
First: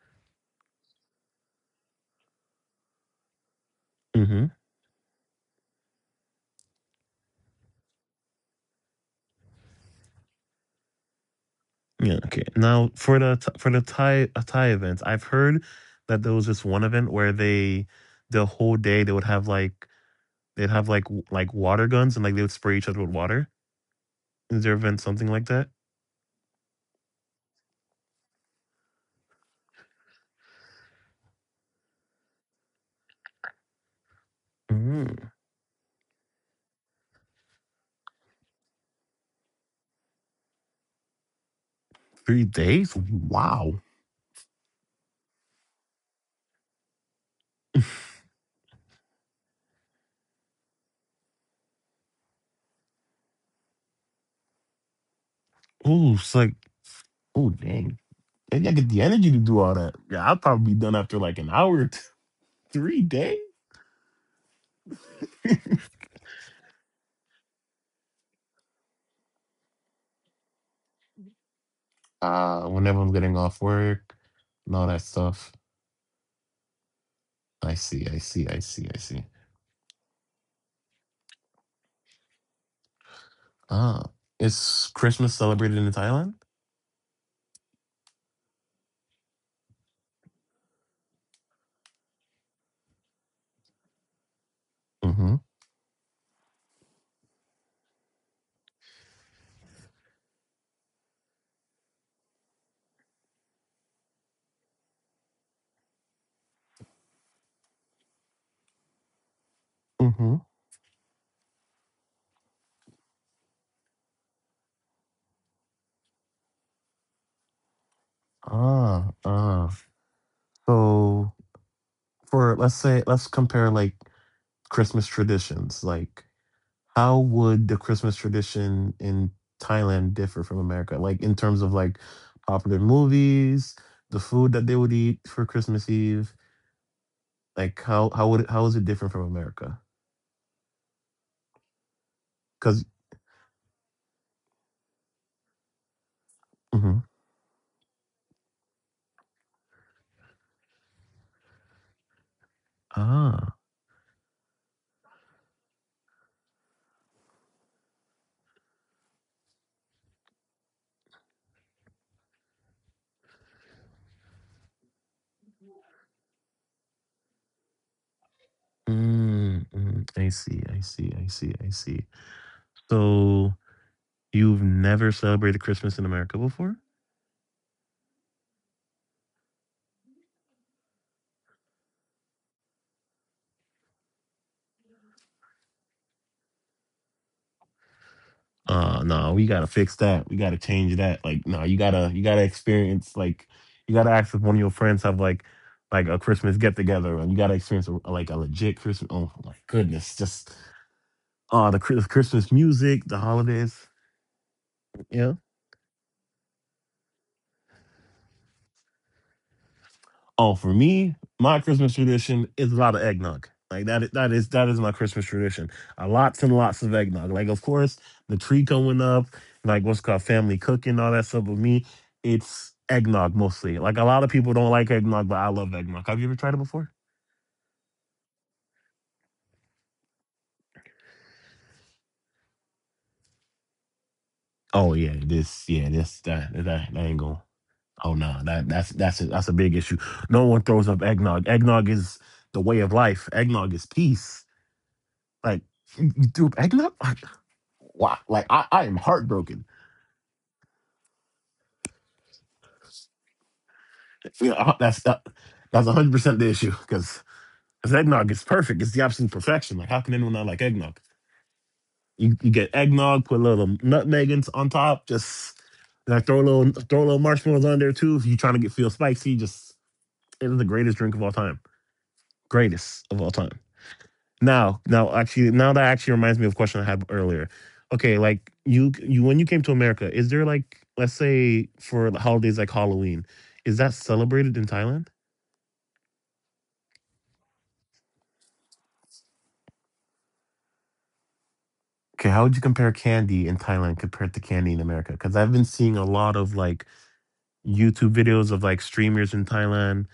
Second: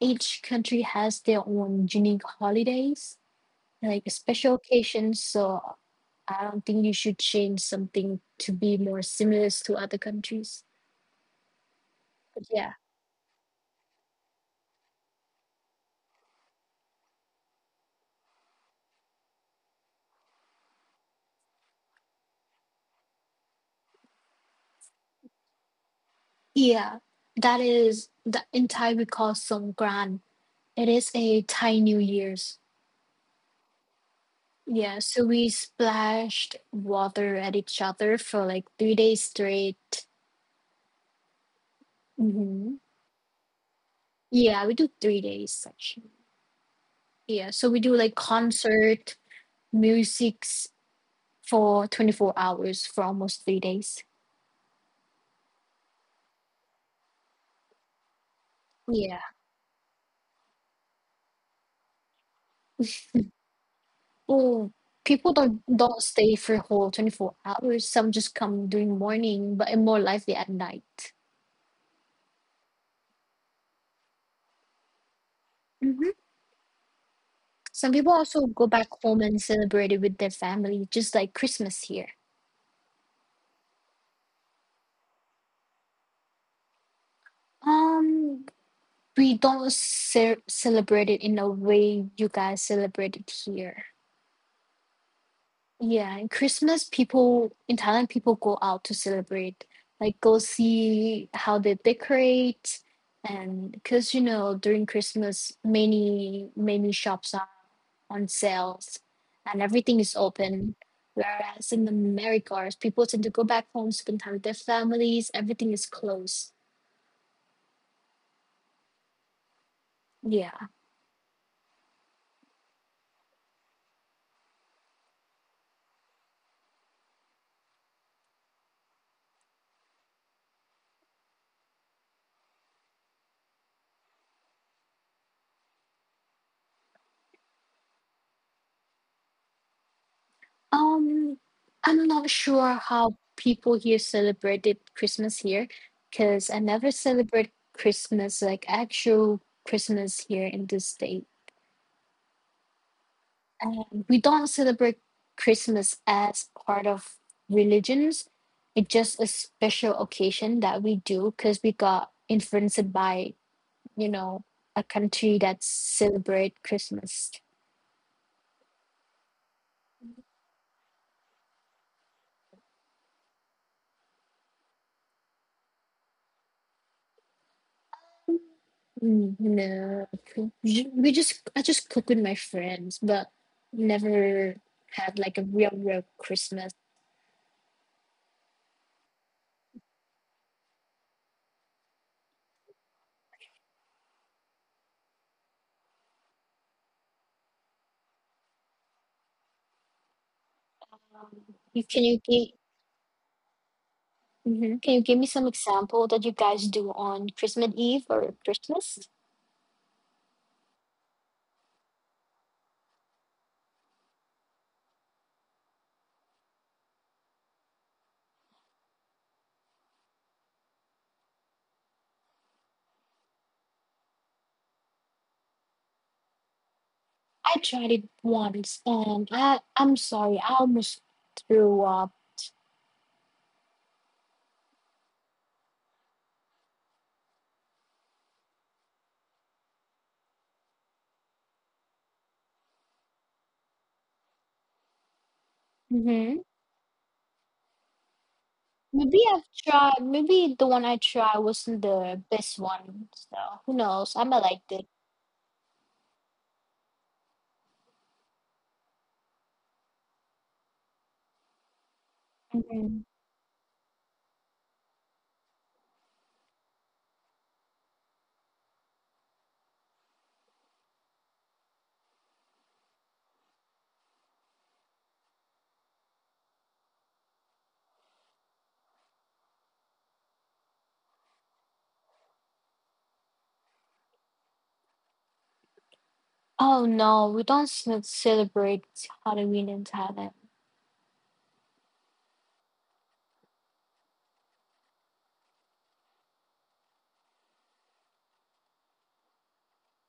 Speaker 2: each country has their own unique holidays, like special occasions. So I don't think you should change something to be more similar to other countries.
Speaker 1: Yeah, okay.
Speaker 2: But yeah.
Speaker 1: Now for the Th- for the Thai uh, Thai events, I've heard that there was this one event where they the whole day they would have like they'd have like w- like water guns and like they would spray each other with water. Is there event something like that?
Speaker 2: Yeah. That is that in Thai we call Songkran. It is a Thai New Year's. Yeah, so
Speaker 1: Mm,
Speaker 2: we splashed water at each other for like three days straight.
Speaker 1: three
Speaker 2: Hmm.
Speaker 1: days? Wow.
Speaker 2: Yeah, we do three days actually. Yeah, so we do like concert, musics for twenty-four hours for almost three days.
Speaker 1: Oh, it's like oh, dang. Maybe I get the
Speaker 2: Yeah.
Speaker 1: energy to do all that. Yeah, I'll probably be done after like an hour or two. Three days?
Speaker 2: Oh, people don't don't stay for whole twenty-four hours. Some just come during morning, but are more likely at night.
Speaker 1: Uh, when everyone's getting off work and all that stuff.
Speaker 2: Hmm.
Speaker 1: I
Speaker 2: Some
Speaker 1: see,
Speaker 2: people
Speaker 1: I see,
Speaker 2: also
Speaker 1: I
Speaker 2: go
Speaker 1: see,
Speaker 2: back
Speaker 1: I
Speaker 2: home
Speaker 1: see.
Speaker 2: and celebrate it with their family, just like Christmas here.
Speaker 1: Ah, is Christmas celebrated in Thailand?
Speaker 2: Um, we don't ce- celebrate it in a way you guys celebrate it here.
Speaker 1: Mm-hmm.
Speaker 2: Yeah, and Christmas people in Thailand people go out to celebrate, like go see how they decorate, and because you know during Christmas many many shops are on sales, and everything is
Speaker 1: Mm-hmm.
Speaker 2: open. Whereas in the Americas, people tend to go back home, spend time with their families. Everything is closed.
Speaker 1: Ah, ah.
Speaker 2: Yeah.
Speaker 1: So for let's say let's compare like Christmas traditions. Like, how would the Christmas tradition in Thailand differ from America? Like in terms of like popular movies, the food that they would eat for Christmas Eve. Like how how would it, how is it different from America?
Speaker 2: Um, I'm not sure
Speaker 1: Because
Speaker 2: how people here celebrated Christmas here, because I never celebrate Christmas, like actual Christmas here in this state.
Speaker 1: ah.
Speaker 2: And we don't celebrate Christmas as part of religions. It's just a special occasion that we do because we got influenced by, you know, a country that celebrate Christmas.
Speaker 1: Mm, mm, I see, I see, I see, I see. So you've never celebrated Christmas in America before?
Speaker 2: Mm, No, cook- ju- we just I just cook with my friends, but never had like a real real Christmas.
Speaker 1: Uh no, we gotta fix that. We gotta change that. Like, no, you gotta you gotta experience like you gotta ask if one of your friends have like like a Christmas get together and you gotta experience a, like a legit Christmas. Oh my goodness, just
Speaker 2: Um,
Speaker 1: uh the
Speaker 2: You,
Speaker 1: Chris-
Speaker 2: can you
Speaker 1: Christmas
Speaker 2: give
Speaker 1: music, the holidays.
Speaker 2: Mhm. Can you give me
Speaker 1: Yeah.
Speaker 2: some example that you guys do on Christmas Eve or Christmas?
Speaker 1: Oh, for me, my Christmas tradition is a lot of eggnog. Like that, that is that is my Christmas tradition. Uh, lots and lots of eggnog. Like of course the tree going up, like what's called family cooking, all that stuff. With me, it's eggnog mostly. Like a lot of people don't like eggnog, but I love eggnog. Have you ever tried it before?
Speaker 2: I tried it once, and I I'm sorry, I almost threw up.
Speaker 1: Oh yeah, this yeah this that that, that ain't going. Oh no, that that's that's a, that's a big issue. No one throws up eggnog. Eggnog is the way of life. Eggnog is peace. Like you
Speaker 2: Mm-hmm.
Speaker 1: threw up eggnog? Wow, like I, I am
Speaker 2: Maybe I've
Speaker 1: heartbroken.
Speaker 2: tried. Maybe the one I tried wasn't the best one. So who knows? I might
Speaker 1: You
Speaker 2: like
Speaker 1: know, that's that, that's one hundred percent the issue because eggnog is perfect. It's the opposite of perfection. Like how can anyone not like eggnog? You you get
Speaker 2: it.
Speaker 1: eggnog, put a little nutmeg in, on top, just like throw a little throw a little marshmallows on there too. If you're trying to get feel spicy, just it is the greatest drink of all time. Greatest of all time. Now, now, actually, now that actually reminds me of a question I had earlier. Okay, like you, you when you came to America, is there like, let's say for the holidays like Halloween, is that celebrated in Thailand?
Speaker 2: Oh no, we don't ce- celebrate Halloween in Thailand.
Speaker 1: Okay, how would you compare candy in Thailand compared to candy in America? Because I've been seeing a lot of like YouTube videos of like streamers in Thailand,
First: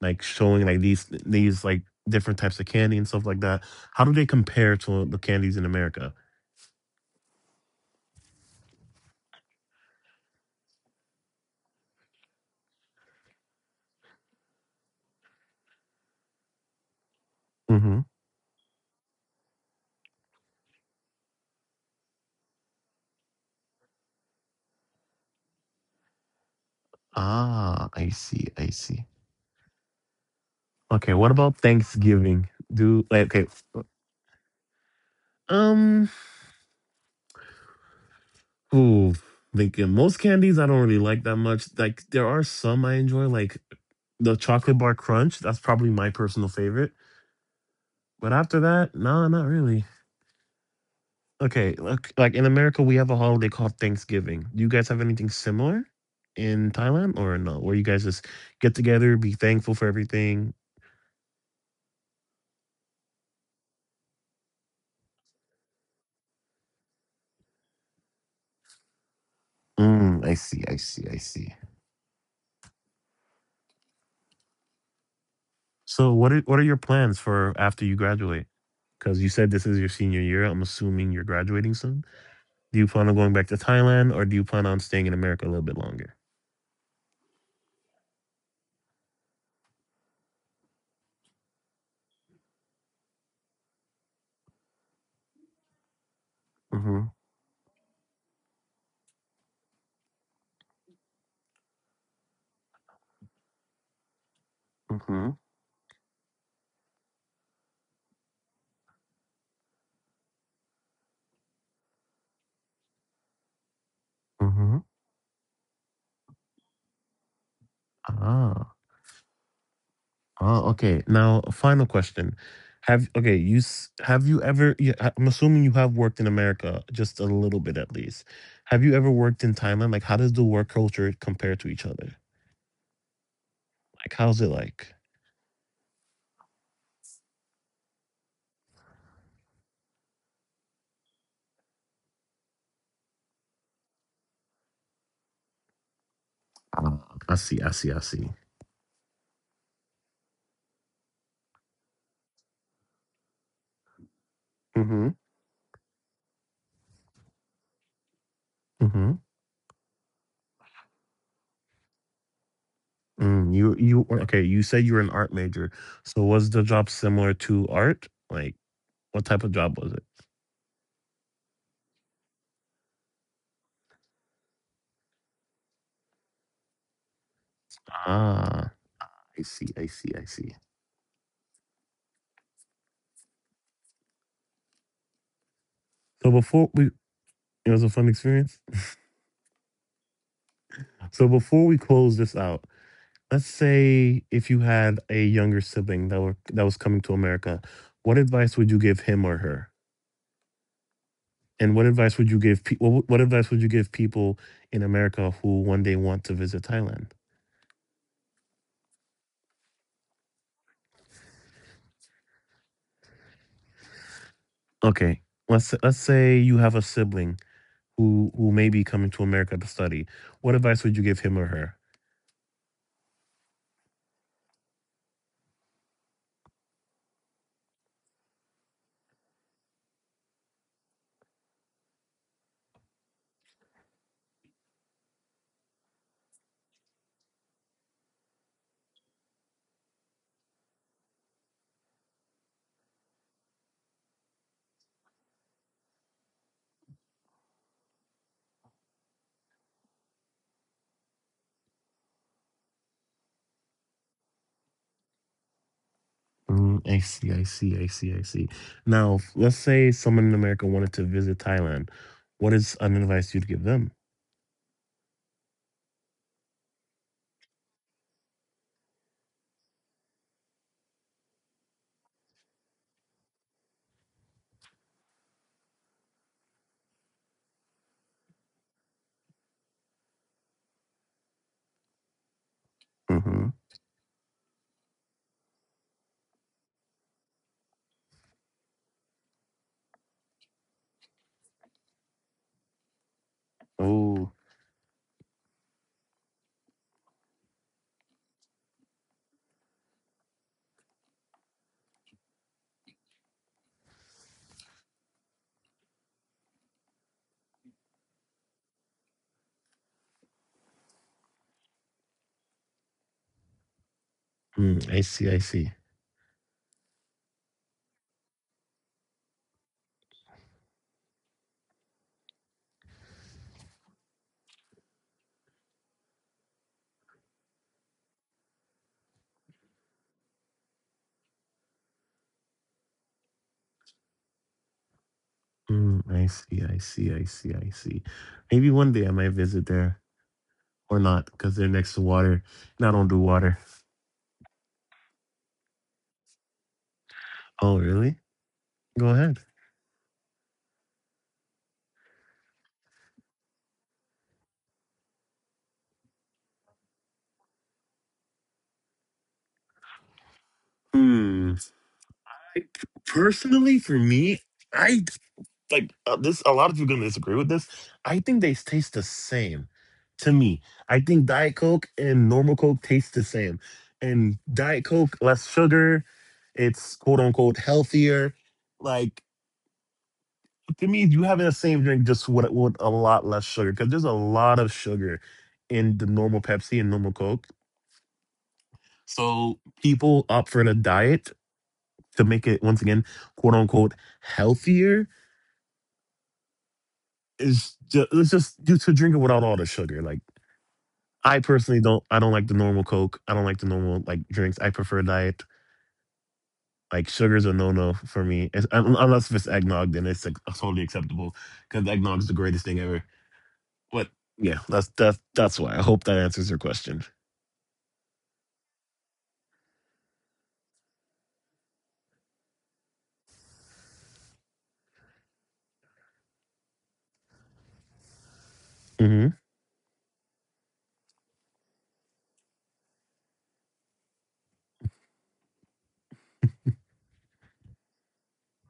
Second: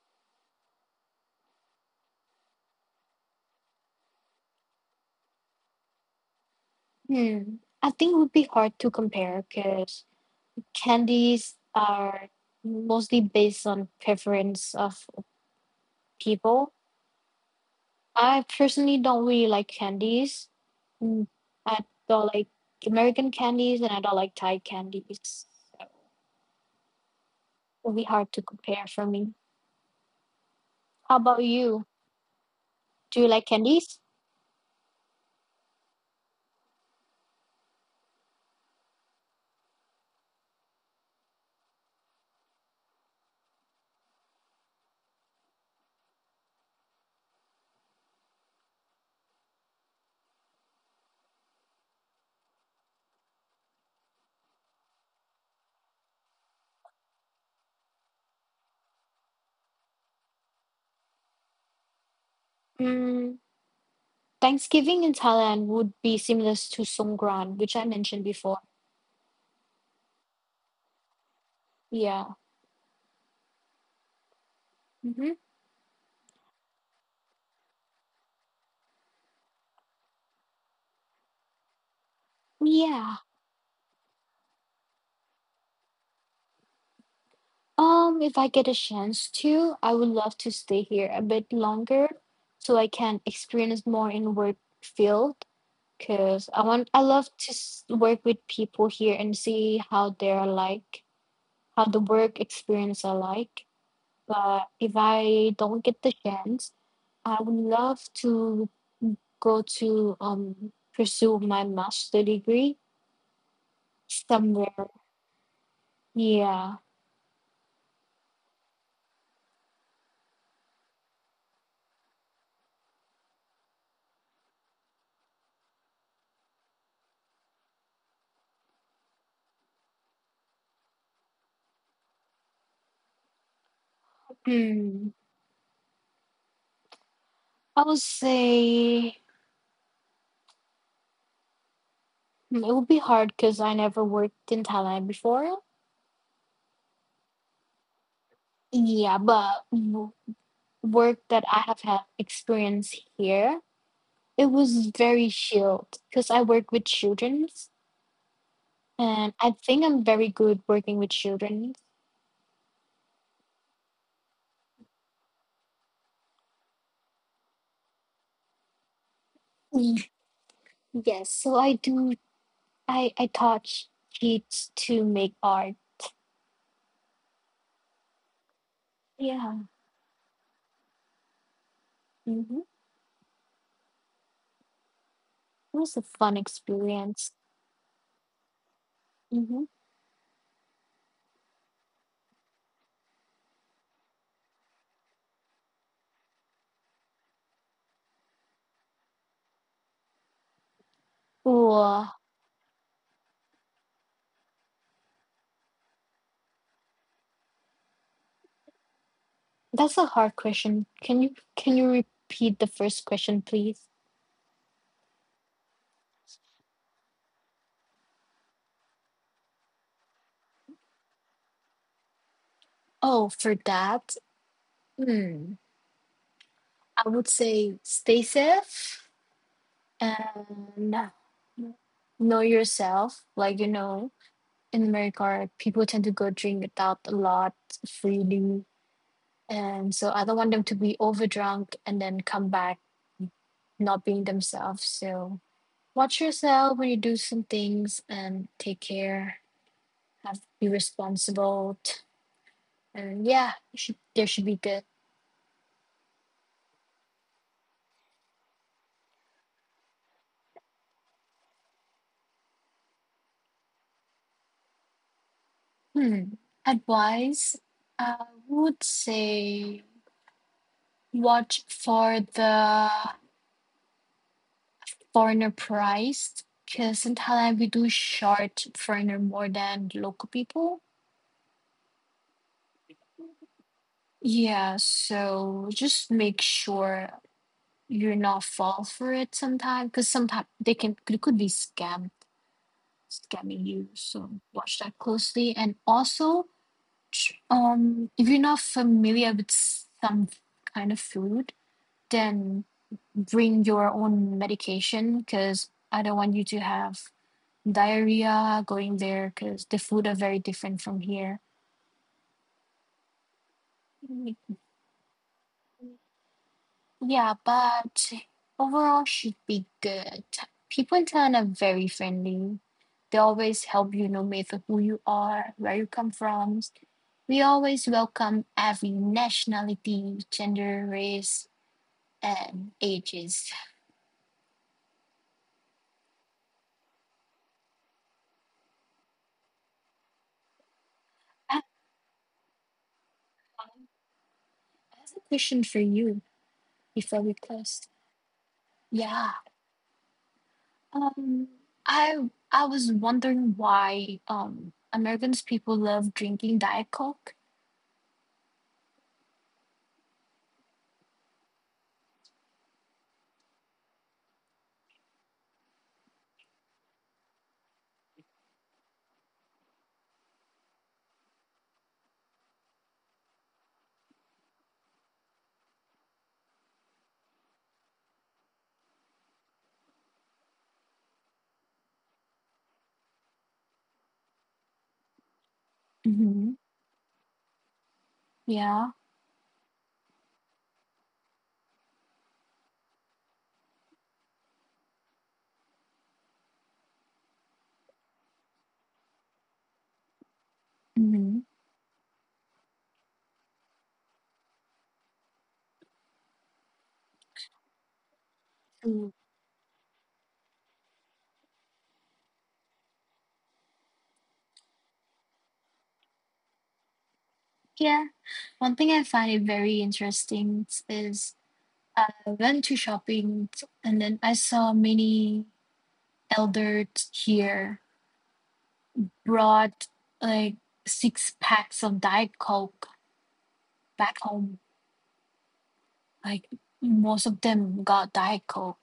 Speaker 1: like showing like these these like different types of candy and stuff like that. How do they compare to the candies in America?
Speaker 2: Hmm. I think it would be hard to compare because candies are mostly based on preference of people.
Speaker 1: Hmm.
Speaker 2: I personally don't really like candies. Mm, I don't like American candies and I don't like Thai candies. So it
Speaker 1: Ah,
Speaker 2: would be
Speaker 1: I
Speaker 2: hard to
Speaker 1: see, I
Speaker 2: compare
Speaker 1: see.
Speaker 2: for me.
Speaker 1: Okay,
Speaker 2: How
Speaker 1: what
Speaker 2: about
Speaker 1: about
Speaker 2: you?
Speaker 1: Thanksgiving? Do
Speaker 2: Do you
Speaker 1: like
Speaker 2: like
Speaker 1: okay,
Speaker 2: candies?
Speaker 1: um, ooh, Thinking most candies I don't really like that much. Like there are some I enjoy, like the chocolate bar crunch. That's probably my personal favorite. But after that, no, not really. Okay, like like in America we have a holiday called Thanksgiving. Do you guys have anything similar in Thailand or no? Where you guys just get together, be thankful for everything.
Speaker 2: Mm, Thanksgiving in Thailand would be similar to Songkran, which I mentioned before.
Speaker 1: Mm, I see, I see, I see.
Speaker 2: Yeah. Hmm.
Speaker 1: So what are what are your plans for after you graduate? Because you said this is your senior year. I'm assuming you're graduating soon. Do you plan on
Speaker 2: Yeah.
Speaker 1: going back to Thailand or do you plan on staying in America a little bit longer?
Speaker 2: Um, if I get a chance to, I would love to stay here a bit longer so I can experience more in work field because I want I
Speaker 1: Mm-hmm.
Speaker 2: love to s- work with people here and see how they're like, how the work experience are like. But if
Speaker 1: Mm-hmm.
Speaker 2: I don't get the chance, I would love to go to um pursue my master degree
Speaker 1: Mm-hmm.
Speaker 2: somewhere. Yeah.
Speaker 1: Ah. Ah, okay. Now, final question. Have okay, you s- have you ever yeah, I- I'm assuming you have worked in America just a little bit at least. Have you ever worked in Thailand? Like how does the work culture compare to each other? Like how's it like?
Speaker 2: Hmm. I would say Mm, it would be hard because I never worked in Thailand before.
Speaker 1: Ah, I see, I see, I see.
Speaker 2: Yeah, but w- work that I have had experience here, it was
Speaker 1: Mm-hmm.
Speaker 2: very shield because I work with children
Speaker 1: Mhm.
Speaker 2: and I think I'm very good working with children.
Speaker 1: Mm, you you okay? You said you were an art major, so was the job similar to art? Like, what type of job
Speaker 2: Mm,
Speaker 1: was it?
Speaker 2: Yes, so I do, I, I taught kids to make art.
Speaker 1: Ah, I
Speaker 2: Yeah,
Speaker 1: see, I see, I see.
Speaker 2: mm-hmm. It was a fun
Speaker 1: So before we,
Speaker 2: experience.
Speaker 1: it was a fun experience.
Speaker 2: Mm-hmm.
Speaker 1: So before we close this out, let's say if you had a younger sibling that were that was coming to America, what advice would you give him or her? And what
Speaker 2: Well,
Speaker 1: advice would you give people? What, what advice would you give people in America who one day want to visit Thailand?
Speaker 2: that's a hard question. Can you can you repeat the first question, please?
Speaker 1: Okay, let's let's say you have a sibling who who may be coming to America to study. What advice would you give him or her?
Speaker 2: Oh, for that, mm, I would say stay safe and know yourself. Like, you know, in America, people tend to go drink out a lot freely. And so I don't want them to be overdrunk and then come back not being themselves. So watch yourself when you do some things and take care, have be responsible. t- And yeah, you should, there should be good.
Speaker 1: Mm, I see, I see, I see, I see. Now, f- let's say someone in America wanted to visit Thailand. What is an advice you'd give them?
Speaker 2: Hmm. Advice, I would say watch for the foreigner price because in Thailand we do short foreigner more than local people.
Speaker 1: Hmm.
Speaker 2: Yeah, so just make sure you're not fall for it. Sometimes because sometimes they can they could be scam scamming you. So
Speaker 1: Oh,
Speaker 2: watch that closely and also tr- um if you're not familiar with some kind of food, then bring your own medication because I don't want you to have diarrhea going there because the food are very different from here. Mm,
Speaker 1: mm, I see, I see.
Speaker 2: Yeah, but overall should be good. People in Thailand are very friendly. They always help you no matter who you are, where you come from. We always welcome every nationality, gender, race, and ages.
Speaker 1: Mm, I see, I see, I see, I see. Maybe one day I might visit there or not
Speaker 2: I
Speaker 1: because they're next to water and I don't do water.
Speaker 2: I have a question for you before we close.
Speaker 1: Oh, really? Go
Speaker 2: Yeah.
Speaker 1: ahead.
Speaker 2: Um, I I was wondering why um Americans people love drinking Diet Coke.
Speaker 1: Hmm. I, personally, for me, I like uh, this a lot of people are going to disagree with this. I think they taste the same to me. I think diet coke and normal coke taste the same, and diet coke less sugar, it's quote unquote healthier. Like to me you having the same drink just with, with a lot less sugar because there's a lot of sugar in the
Speaker 2: Mm-hmm.
Speaker 1: normal pepsi and normal coke,
Speaker 2: Yeah.
Speaker 1: so people opt for the diet to make it once again quote unquote healthier. Is just it's just due to drinking without all the sugar. Like
Speaker 2: Mm-hmm.
Speaker 1: I personally don't. I don't like the normal Coke. I don't like the normal like drinks. I prefer diet. Like sugar's a no no for me. It's, un-
Speaker 2: Mm.
Speaker 1: unless if it's eggnog, then it's like, totally acceptable because eggnog's the greatest thing ever. But yeah, that's that's that's why. I hope that answers your question.
Speaker 2: Yeah. One thing I find it very interesting is uh, I went to shopping and then I saw many elders here
Speaker 1: Mm-hmm.
Speaker 2: brought like six packs of Diet Coke back home. Like most of them got Diet Coke.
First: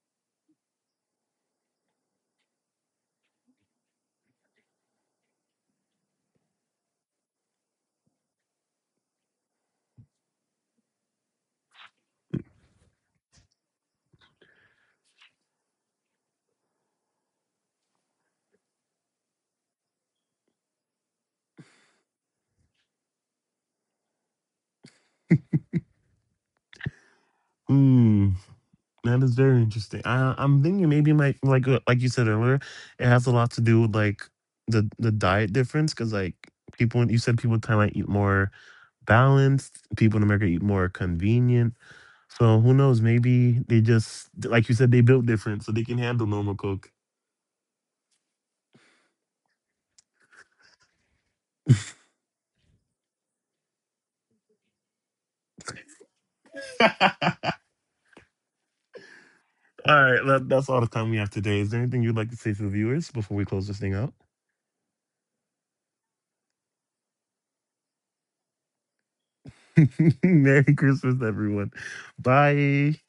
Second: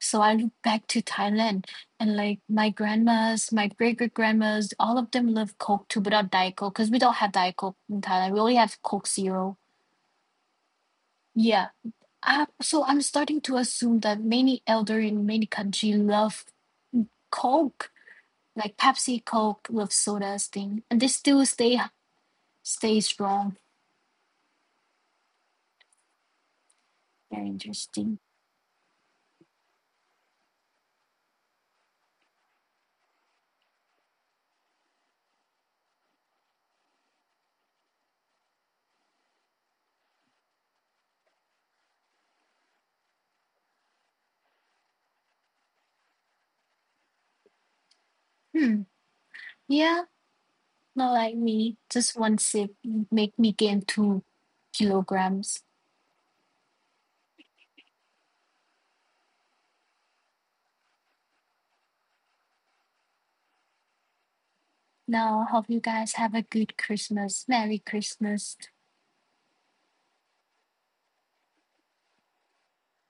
Speaker 2: So I look back to Thailand and like my grandmas, my great great grandmas, all of them love Coke too, but not Diet Coke because we don't have Diet Coke in Thailand. We only have Coke Zero. Yeah. I, so I'm starting to assume that many elder in many country love Coke, like Pepsi, Coke, love sodas thing, and they still stay stay strong. Very interesting.
Speaker 1: Hmm. That is very interesting. I, I'm thinking maybe my like uh, like you said earlier, it has a lot to do with like the the diet difference because like people you said people in Thailand eat more balanced. People in America eat more convenient. So who knows? Maybe they just, like you said, they built different, so they can handle normal Coke.
Speaker 2: Hmm. Yeah. Not like me. Just one sip make me gain two kilograms.
Speaker 1: All right, that, that's all the time we have today. Is there anything you'd like to say to the viewers before we close this thing out?
Speaker 2: Now, hope you guys have a good Christmas. Merry Christmas.
Speaker 1: Merry Christmas, everyone. Bye.